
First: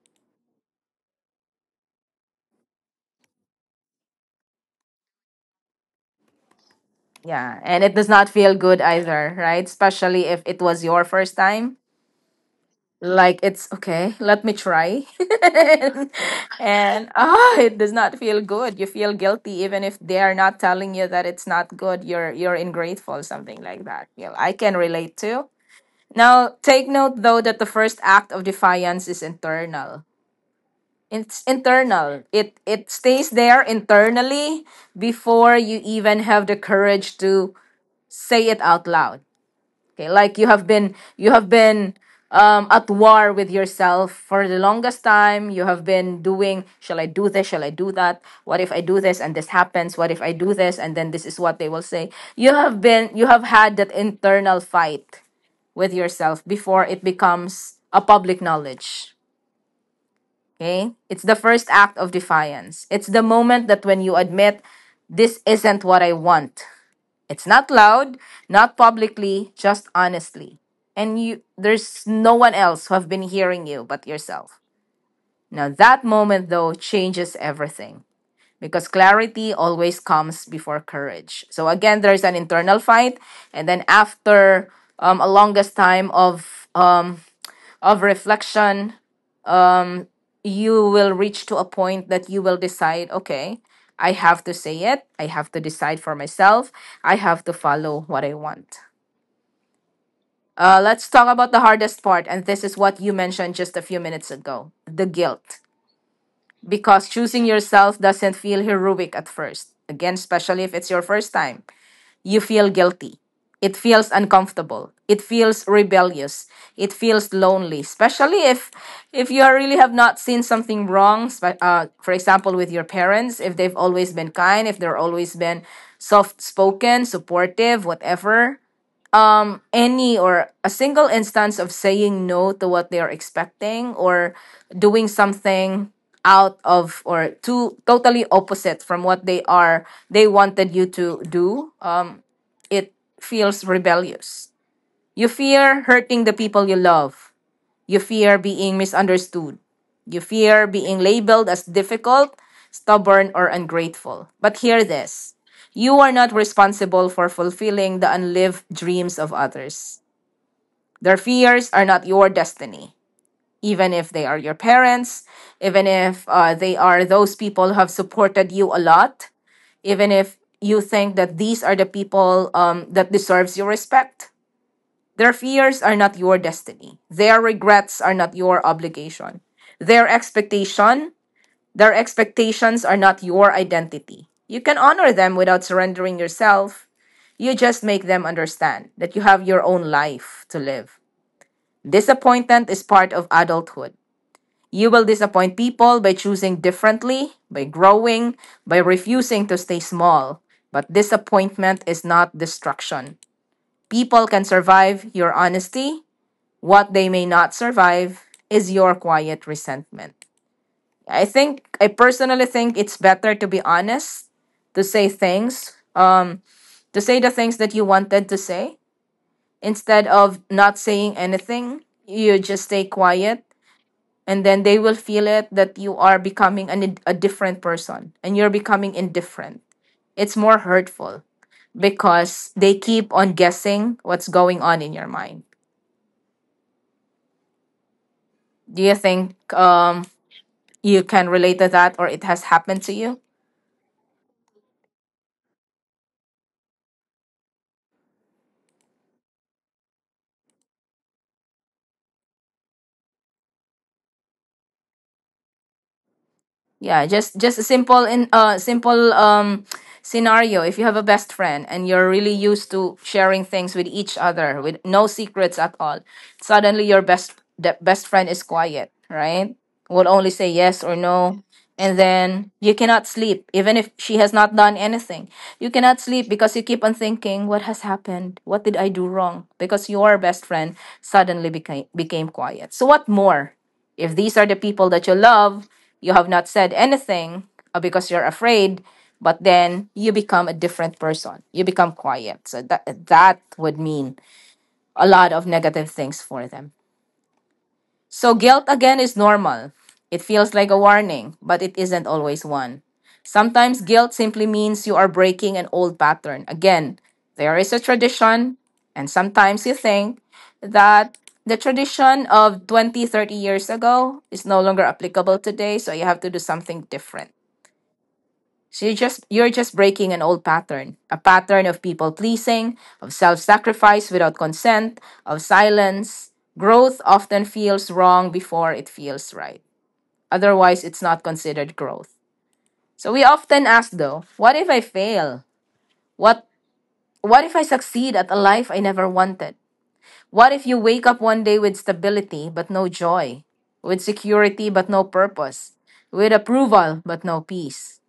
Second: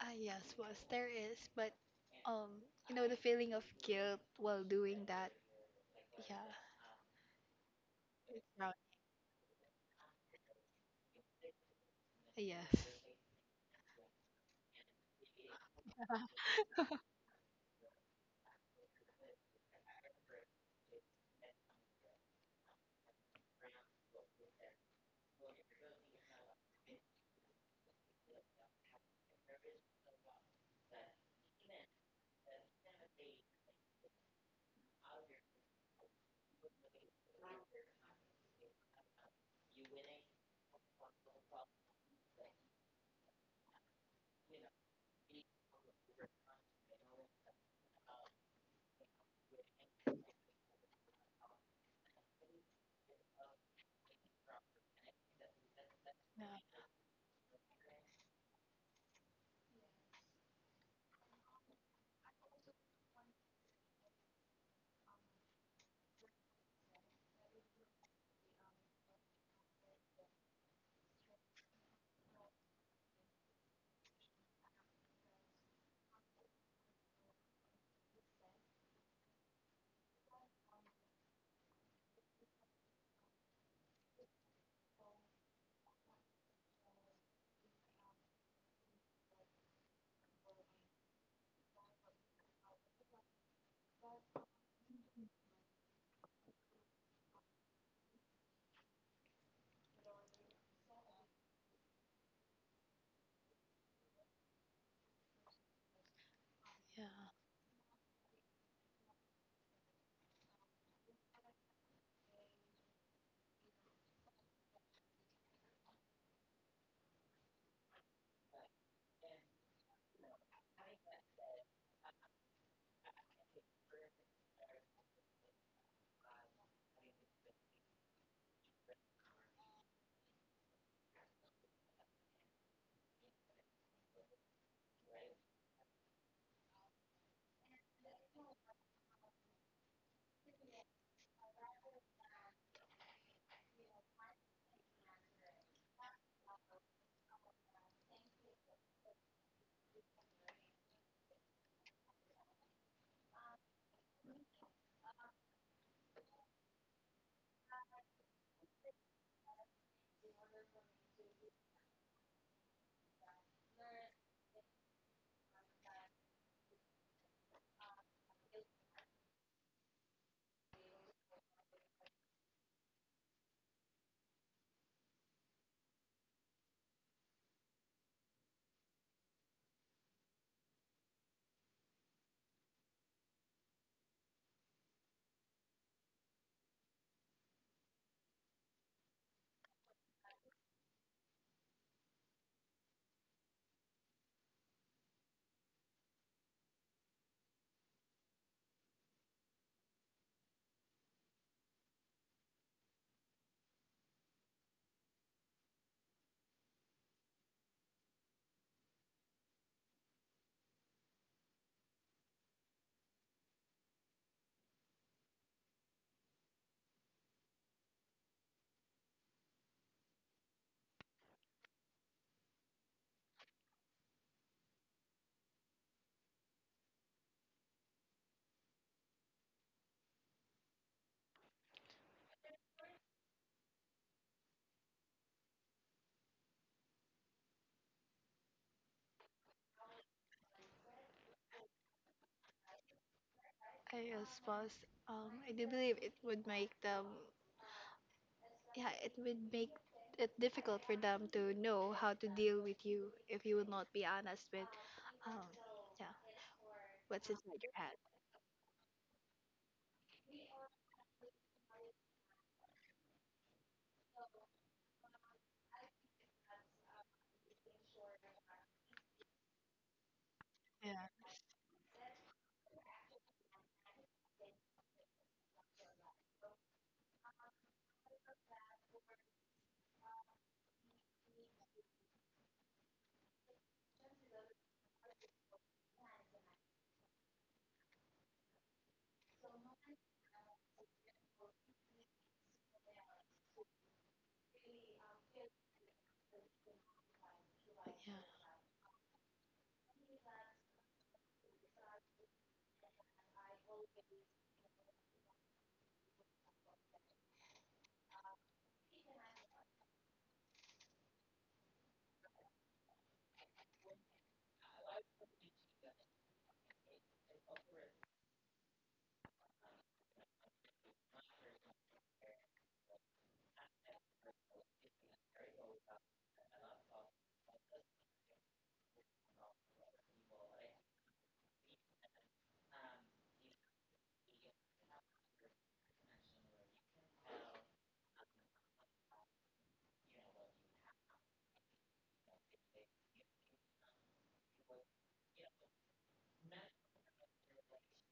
[SPEAKER 2] Yes, was. There is, but um, the feeling of guilt while doing that. Yeah,
[SPEAKER 1] Yeah, and it does not feel
[SPEAKER 2] it's not.
[SPEAKER 1] good either, right? Especially if it was your first time.
[SPEAKER 2] Yes.
[SPEAKER 1] Like it's okay, let me try. And it does not feel good. You feel guilty even if they are not telling you that it's not good. You're ingrateful, something like that. You know, I can relate to. Now, take note though that the first act of defiance is internal. It's internal. It stays there internally before you even have the courage to say it out loud. Okay, like you have been at war with yourself for the longest time. You have been doing, shall I do this? Shall I do that? What if I do this and this happens? What if I do this and then this is what they will say? You have had that internal fight with
[SPEAKER 2] Yeah.
[SPEAKER 1] yourself before it becomes a public knowledge. Okay? It's the first act of defiance. It's the moment that when you admit, this isn't what I want. It's not loud, not publicly, just honestly. And you there's no one else who have been hearing you but yourself. Now that moment though changes everything because clarity always comes before courage. So again, there's an internal fight, and then after a longest time of reflection, you will reach to a point that you will decide, okay, I have to say it. I have to decide for myself. I have to follow what I want. Let's talk about the hardest part, and this is what you mentioned just a few minutes ago, the guilt. Because
[SPEAKER 2] Yeah.
[SPEAKER 1] choosing yourself doesn't feel heroic at first, again, especially if it's your first time, you feel guilty. It feels uncomfortable. It feels rebellious. It feels lonely, especially if you really have not seen something wrong. For example, with your parents, if they've always been kind, if they're always been soft spoken, supportive, whatever. Any or a single instance of saying no to what they are expecting, or doing something out of, or to, totally opposite from what they wanted you to do, it feels rebellious. You fear hurting the people you love. You fear being misunderstood. You fear being labeled as difficult, stubborn, or ungrateful. But hear this, you are not responsible for fulfilling the unlived dreams of others. Their fears are not your destiny, even if they are your parents, even if they are those people who have supported you a lot, even if you think that these are the people that deserves your respect. Their fears are not your destiny. Their regrets are not your obligation. Their expectation, their expectations are not your identity. You can honor them without surrendering yourself. You just make them understand that you have your own life to live. Disappointment is part of adulthood. You will disappoint people by choosing differently, by growing, by refusing to stay small. But disappointment is not destruction. People can survive your honesty, what they may not survive is your quiet resentment. I think, I personally think it's better to be honest, to say things, to say the things that you wanted to say instead of not saying anything. You just stay quiet and then they will feel it that you are becoming a different person and you're becoming indifferent. It's more hurtful because they keep on guessing what's going on in your mind. Do you think you can relate to that, or it has happened to you?
[SPEAKER 2] I was. I do believe it would make them yeah, it would make it difficult for them to know how to deal with you if you will not be honest with, um, yeah,
[SPEAKER 1] Yeah,
[SPEAKER 2] what's
[SPEAKER 1] just
[SPEAKER 2] inside
[SPEAKER 1] a
[SPEAKER 2] your head.
[SPEAKER 1] simple scenario. If you have a best friend and you're really used to sharing things with each other with no secrets at all, suddenly your best the best friend is quiet, right? Will only say yes
[SPEAKER 2] Yeah.
[SPEAKER 1] or no. And then you cannot sleep even if she has not done anything. You cannot sleep because you keep on thinking, what has happened, what did I do wrong, because your best friend suddenly became quiet. So what more. If these are the people that you love, you have not said anything, because you're afraid, but then you become a different person. You become quiet. So that would mean a lot of negative things for them. So guilt again is normal. It feels like a warning, but it isn't always one. Sometimes guilt simply means you are breaking an old pattern. Again, there is a tradition, and sometimes you think that the tradition of 20, 30 years ago is no longer applicable today, so you have to do something different. So you're just breaking an old pattern, a pattern of people pleasing, of self-sacrifice without consent, of silence. Growth often feels wrong before it feels right. Otherwise, it's not considered growth. So we often ask though, what if I fail? What what if I succeed at a life I never wanted? What if you wake up one day with stability but no joy, with security but no purpose, with approval but no peace?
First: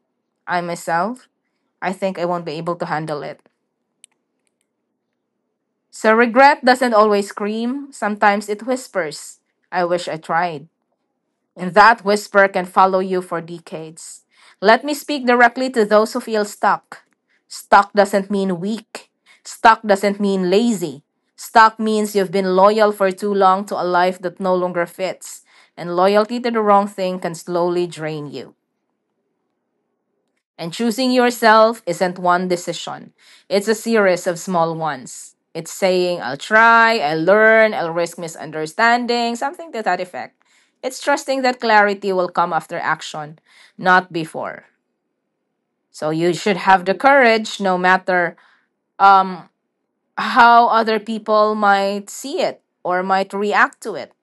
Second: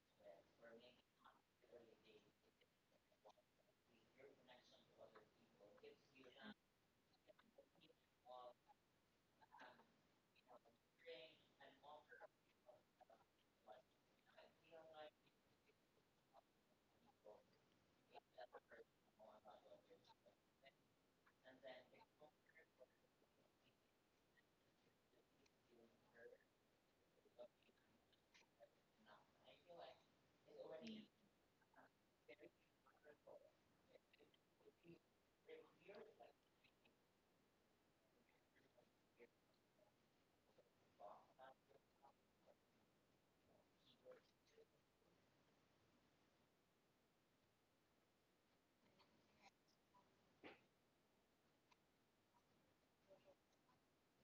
[SPEAKER 1] I myself, I think I won't be able to handle it. So regret doesn't always scream, sometimes it whispers, I wish I tried. And that whisper can follow you for decades. Let me speak directly to those who feel stuck. Stuck doesn't mean weak. Stuck doesn't mean lazy. Stuck means you've been loyal for too long to a life that no longer fits. And loyalty to the wrong thing can slowly drain you. And choosing yourself isn't one decision, it's a series of small ones. It's saying, I'll try, I'll learn, I'll risk misunderstanding, something to that effect. It's trusting that clarity will come after action, not before. So you should have the courage, no matter um, how other people might see it or might react to it.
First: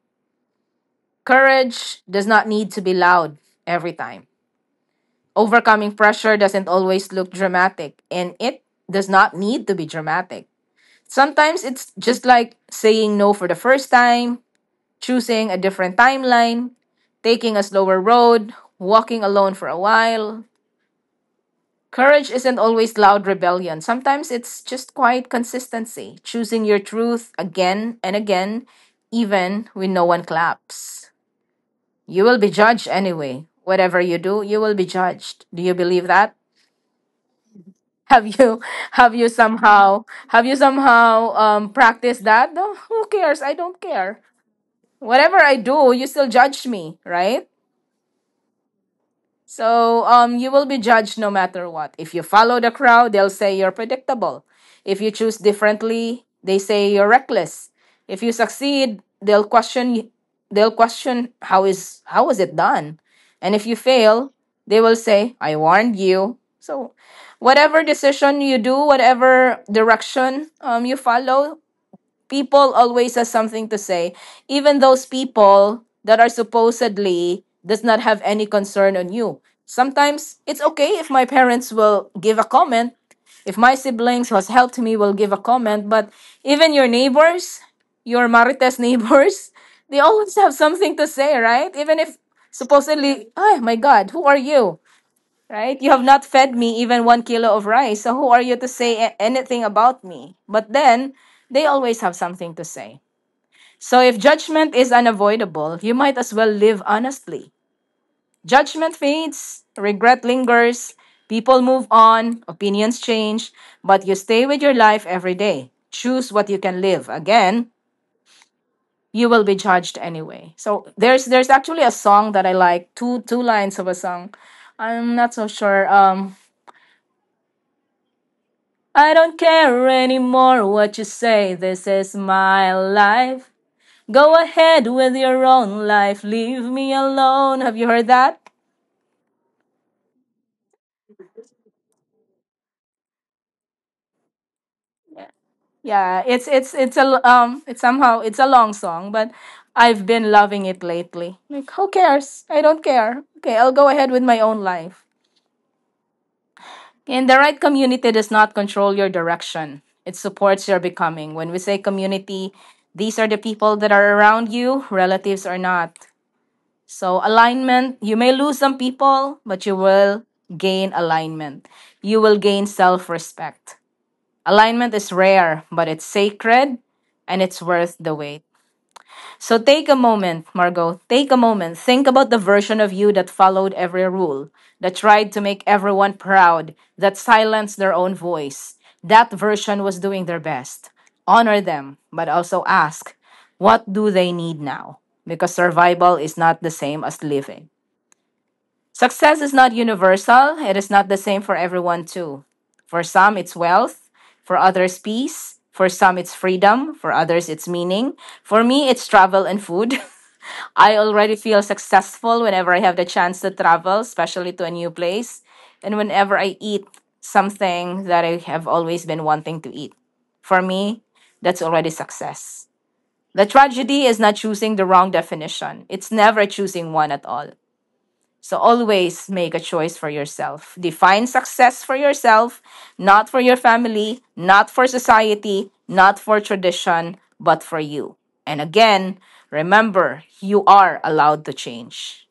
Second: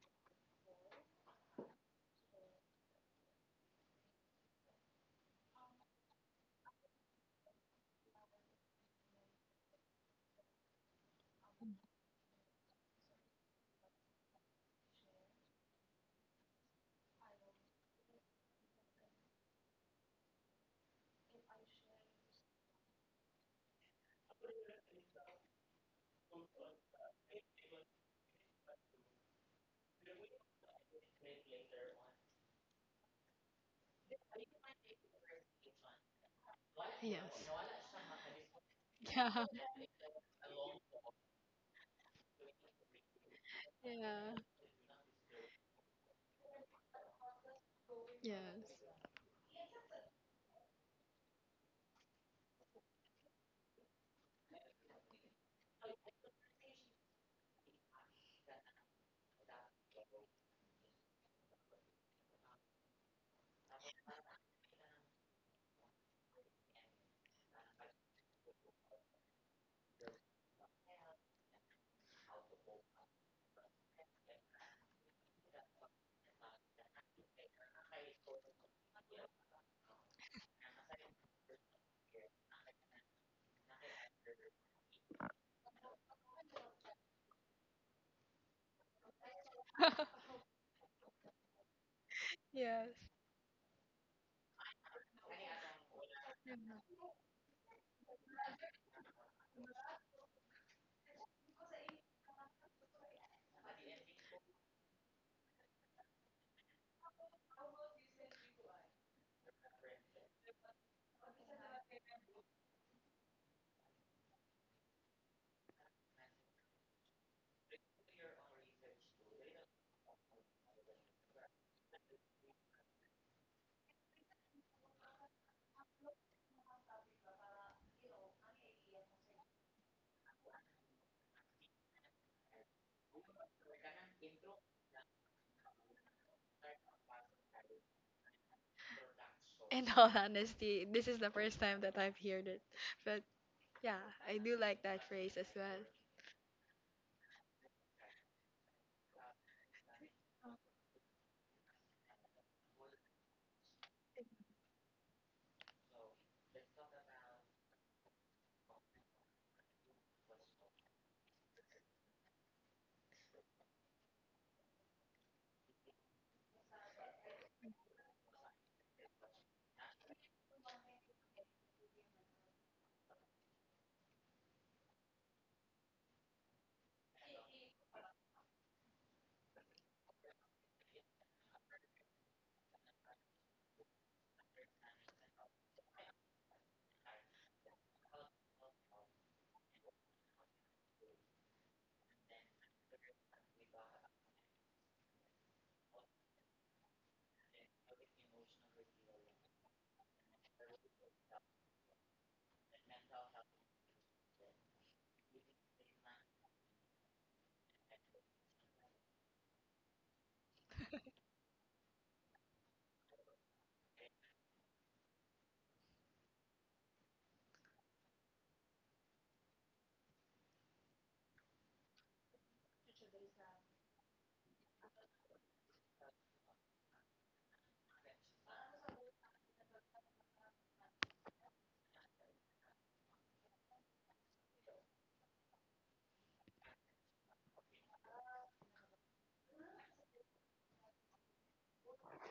[SPEAKER 1] Courage does not need to be loud every time. Overcoming pressure doesn't always look dramatic, and it does not need to be dramatic. Sometimes it's just like saying no for the first time, choosing a different timeline, taking a slower road, walking alone for a while. Courage isn't always loud rebellion. Sometimes it's just quiet consistency, choosing your truth again and again, even when no one claps. You will be judged anyway. Whatever you do, you will be judged. Do you believe that?
[SPEAKER 2] Yeah.
[SPEAKER 1] have you have you
[SPEAKER 2] Yes.
[SPEAKER 1] somehow have you somehow practiced that, no, who cares, I don't care,
[SPEAKER 2] Yeah.
[SPEAKER 1] whatever I do you still judge me, right?
[SPEAKER 2] Yeah.
[SPEAKER 1] So you will be judged no matter what. If you follow the crowd, they'll say you're predictable. If you choose differently, they say you're reckless. If you succeed, they'll question how is, how was it done? And if you fail, they will say, I warned you. So whatever decision you do, whatever direction you follow, people always has something to say, even those people that are supposedly does not have any concern on you. Sometimes it's okay if my parents will give a comment, if my siblings who has helped me will give a comment, but even your neighbors, your marites neighbors
[SPEAKER 2] Yes.
[SPEAKER 1] they always have something to say, right? Even if
[SPEAKER 2] Yes.
[SPEAKER 1] supposedly, oh my god, who are you, right? You have not fed me even 1 kilo of rice, so who are you to say anything about me? But then they always have something to say. So if judgment is unavoidable, you might as well live honestly. Judgment fades, regret lingers, people move on, opinions change, but you stay with your life every day. Choose what you can live. Again, you will be judged anyway. So there's actually a song that I like, two lines of a song. I'm not so sure. I don't care anymore what you say, this is my life. Go ahead with your own life, leave me alone. Have you heard that?
[SPEAKER 2] In all honesty, this is the first time that I've heard it. But yeah, I do like that phrase as well.
[SPEAKER 1] Yeah, it's a it's somehow it's a long song, but I've been loving it lately. Like who cares? I don't care. Okay, I'll go ahead with my own life. And the right community does not control your direction. It supports your becoming. When we say community, these are the people that are around you, relatives or not. So, alignment, you may lose some people, but you will gain alignment. You will gain self respect. Alignment is rare, but it's sacred and it's worth the wait. So, take a moment, Margot. Take a moment. Think about the version of you that followed every rule, that tried to make everyone proud, that silenced their own voice. That version was doing their best. Honor them, but also ask, what do they need now? Because survival is not the same as living. Success is not universal, it is not the same for everyone, too. For some, it's wealth, for others, peace, for some, it's freedom, for others, it's meaning. For me, it's travel and food. I already feel successful whenever I have the chance to travel, especially to a new place, and whenever I eat something that I have always been wanting to eat. For me, that's already success. The tragedy is not choosing the wrong definition. It's never choosing one at all. So always make a choice for yourself. Define success for yourself, not for your family, not for society, not for tradition, but for you. And again, remember, you are allowed to change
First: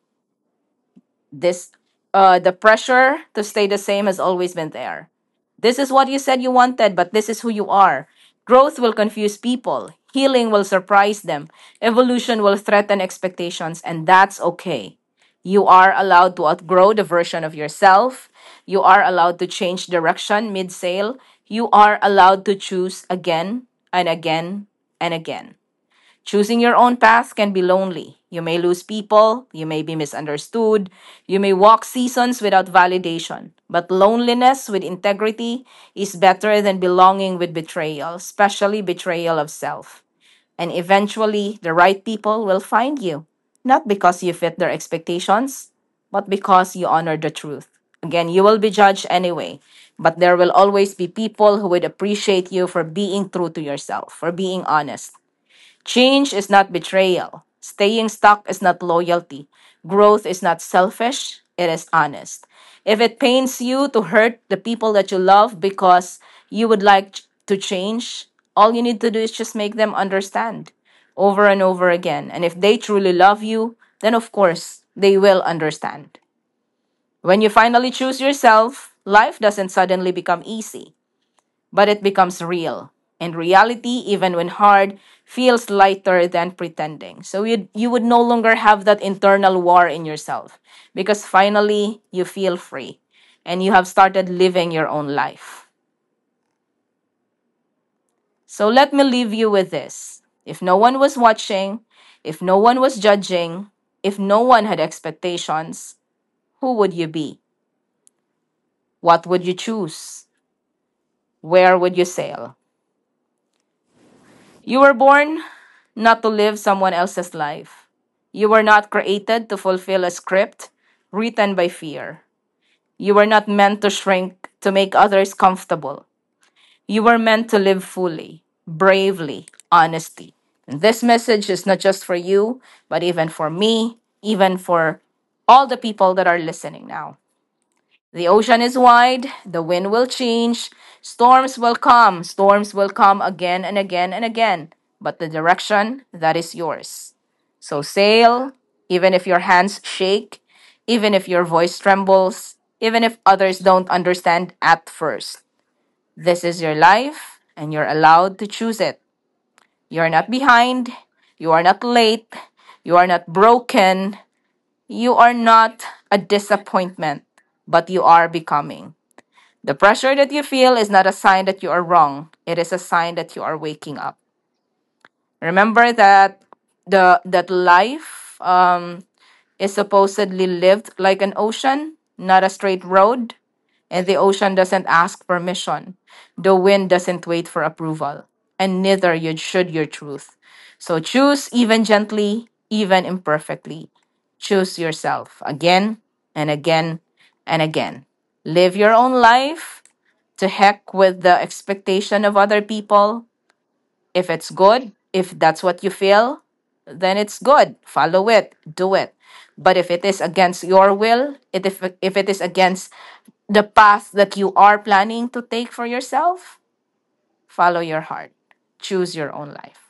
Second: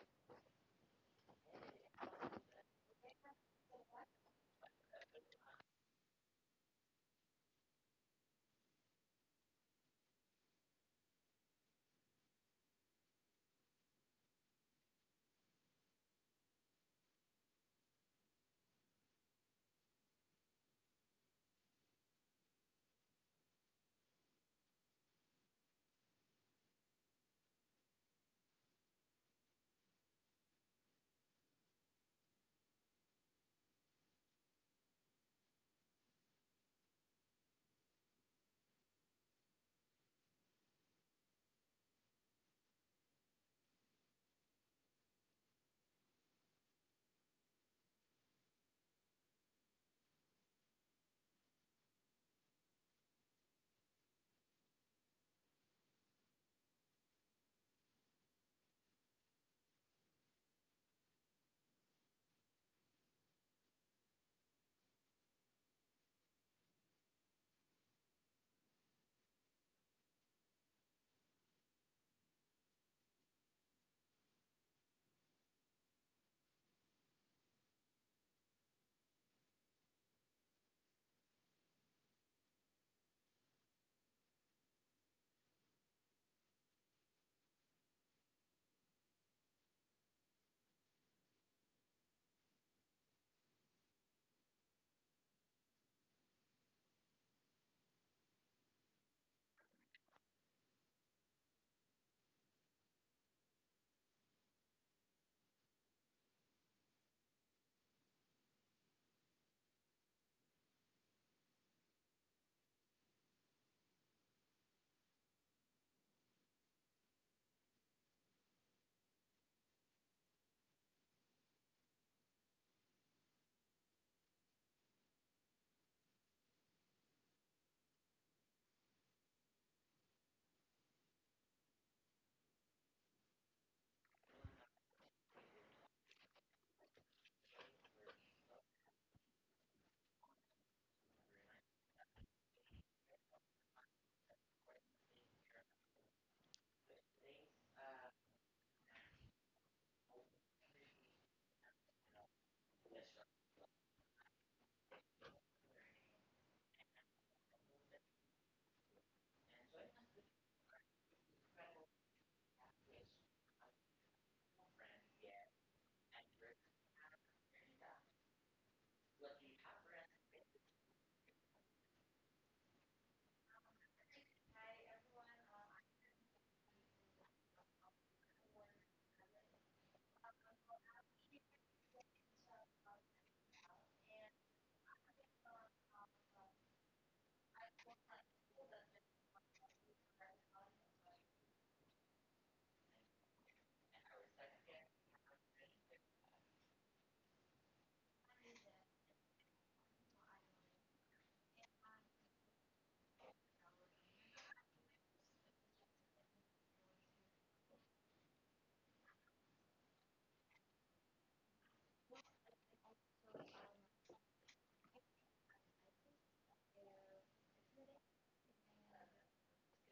[SPEAKER 1] this. The pressure to stay the same has always been there. This is what you said you wanted, but this is who you are. Growth will confuse people, healing will surprise them, evolution will threaten expectations, and that's okay. You are allowed to outgrow the version of yourself. You are allowed to change direction mid sail. You are allowed to choose again, and again, and again. Choosing your own path can be lonely. You may lose people, you may be misunderstood, you may walk seasons without validation. But loneliness with integrity is better than belonging with betrayal, especially betrayal of self. And eventually, the right people will find you, not because you fit their expectations, but because you honor the truth. Again, you will be judged anyway, but there will always be people who would appreciate you for being true to yourself, for being honest. Change is not betrayal. Staying stuck is not loyalty. Growth is not selfish, it is honest. If it pains you to hurt the people that you love because you would like to change, all you need to do is just make them understand over and over again. And if they truly love you, then of course they will understand. When you finally choose yourself, life doesn't suddenly become easy, but it becomes real. And reality, even when hard, feels lighter than pretending. So you would no longer have that internal war in yourself, because finally you feel free and you have started living your own life. So let me leave you with this. If no one was watching, if no one was judging, if no one had expectations, who would you be? What would you choose? Where would you sail? You were born not to live someone else's life. You were not created to fulfill a script written by fear. You were not meant to shrink to make others comfortable. You were meant to live fully, bravely, honestly. And this message is not just for you, but even for me, even for all the people that are listening now. The ocean is wide, the wind will change, storms will come again and again and again, but the direction that is yours. So sail, even if your hands shake, even if your voice trembles, even if others don't understand at first. This is your life, and you're allowed to choose it. You're not behind, you are not late, you are not broken, you are not a disappointment, but you are becoming. The pressure that you feel is not a sign that you are wrong. It is a sign that you are waking up. Remember that the that life is supposedly lived like an ocean, not a straight road, and the ocean doesn't ask permission. The wind doesn't wait for approval, and neither you should your truth. So choose even gently, even imperfectly. Choose yourself again, and again, and again. Live your own life, to heck with the expectation of other people. If it's good, if that's what you feel, then it's good. Follow it, do it. But if it is against your will, if it is against the path that you are planning to take for yourself, follow your heart. Choose your own life.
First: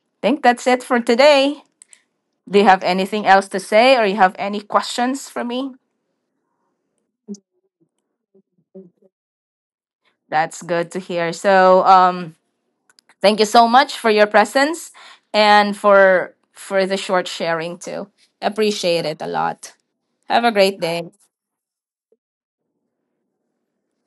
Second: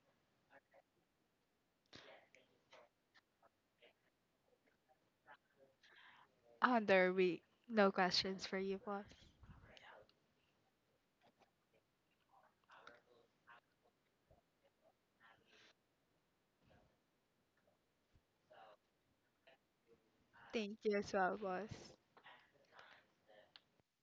[SPEAKER 1] I think that's it for today. Do you have anything else to say or you have any questions for me?
[SPEAKER 2] Under the week, no questions for you, boss.
[SPEAKER 1] That's good to hear. So, thank you so much for your presence and for the short sharing too. Appreciate it a lot. Have a great
[SPEAKER 2] Thank you
[SPEAKER 1] day.
[SPEAKER 2] as well, boss.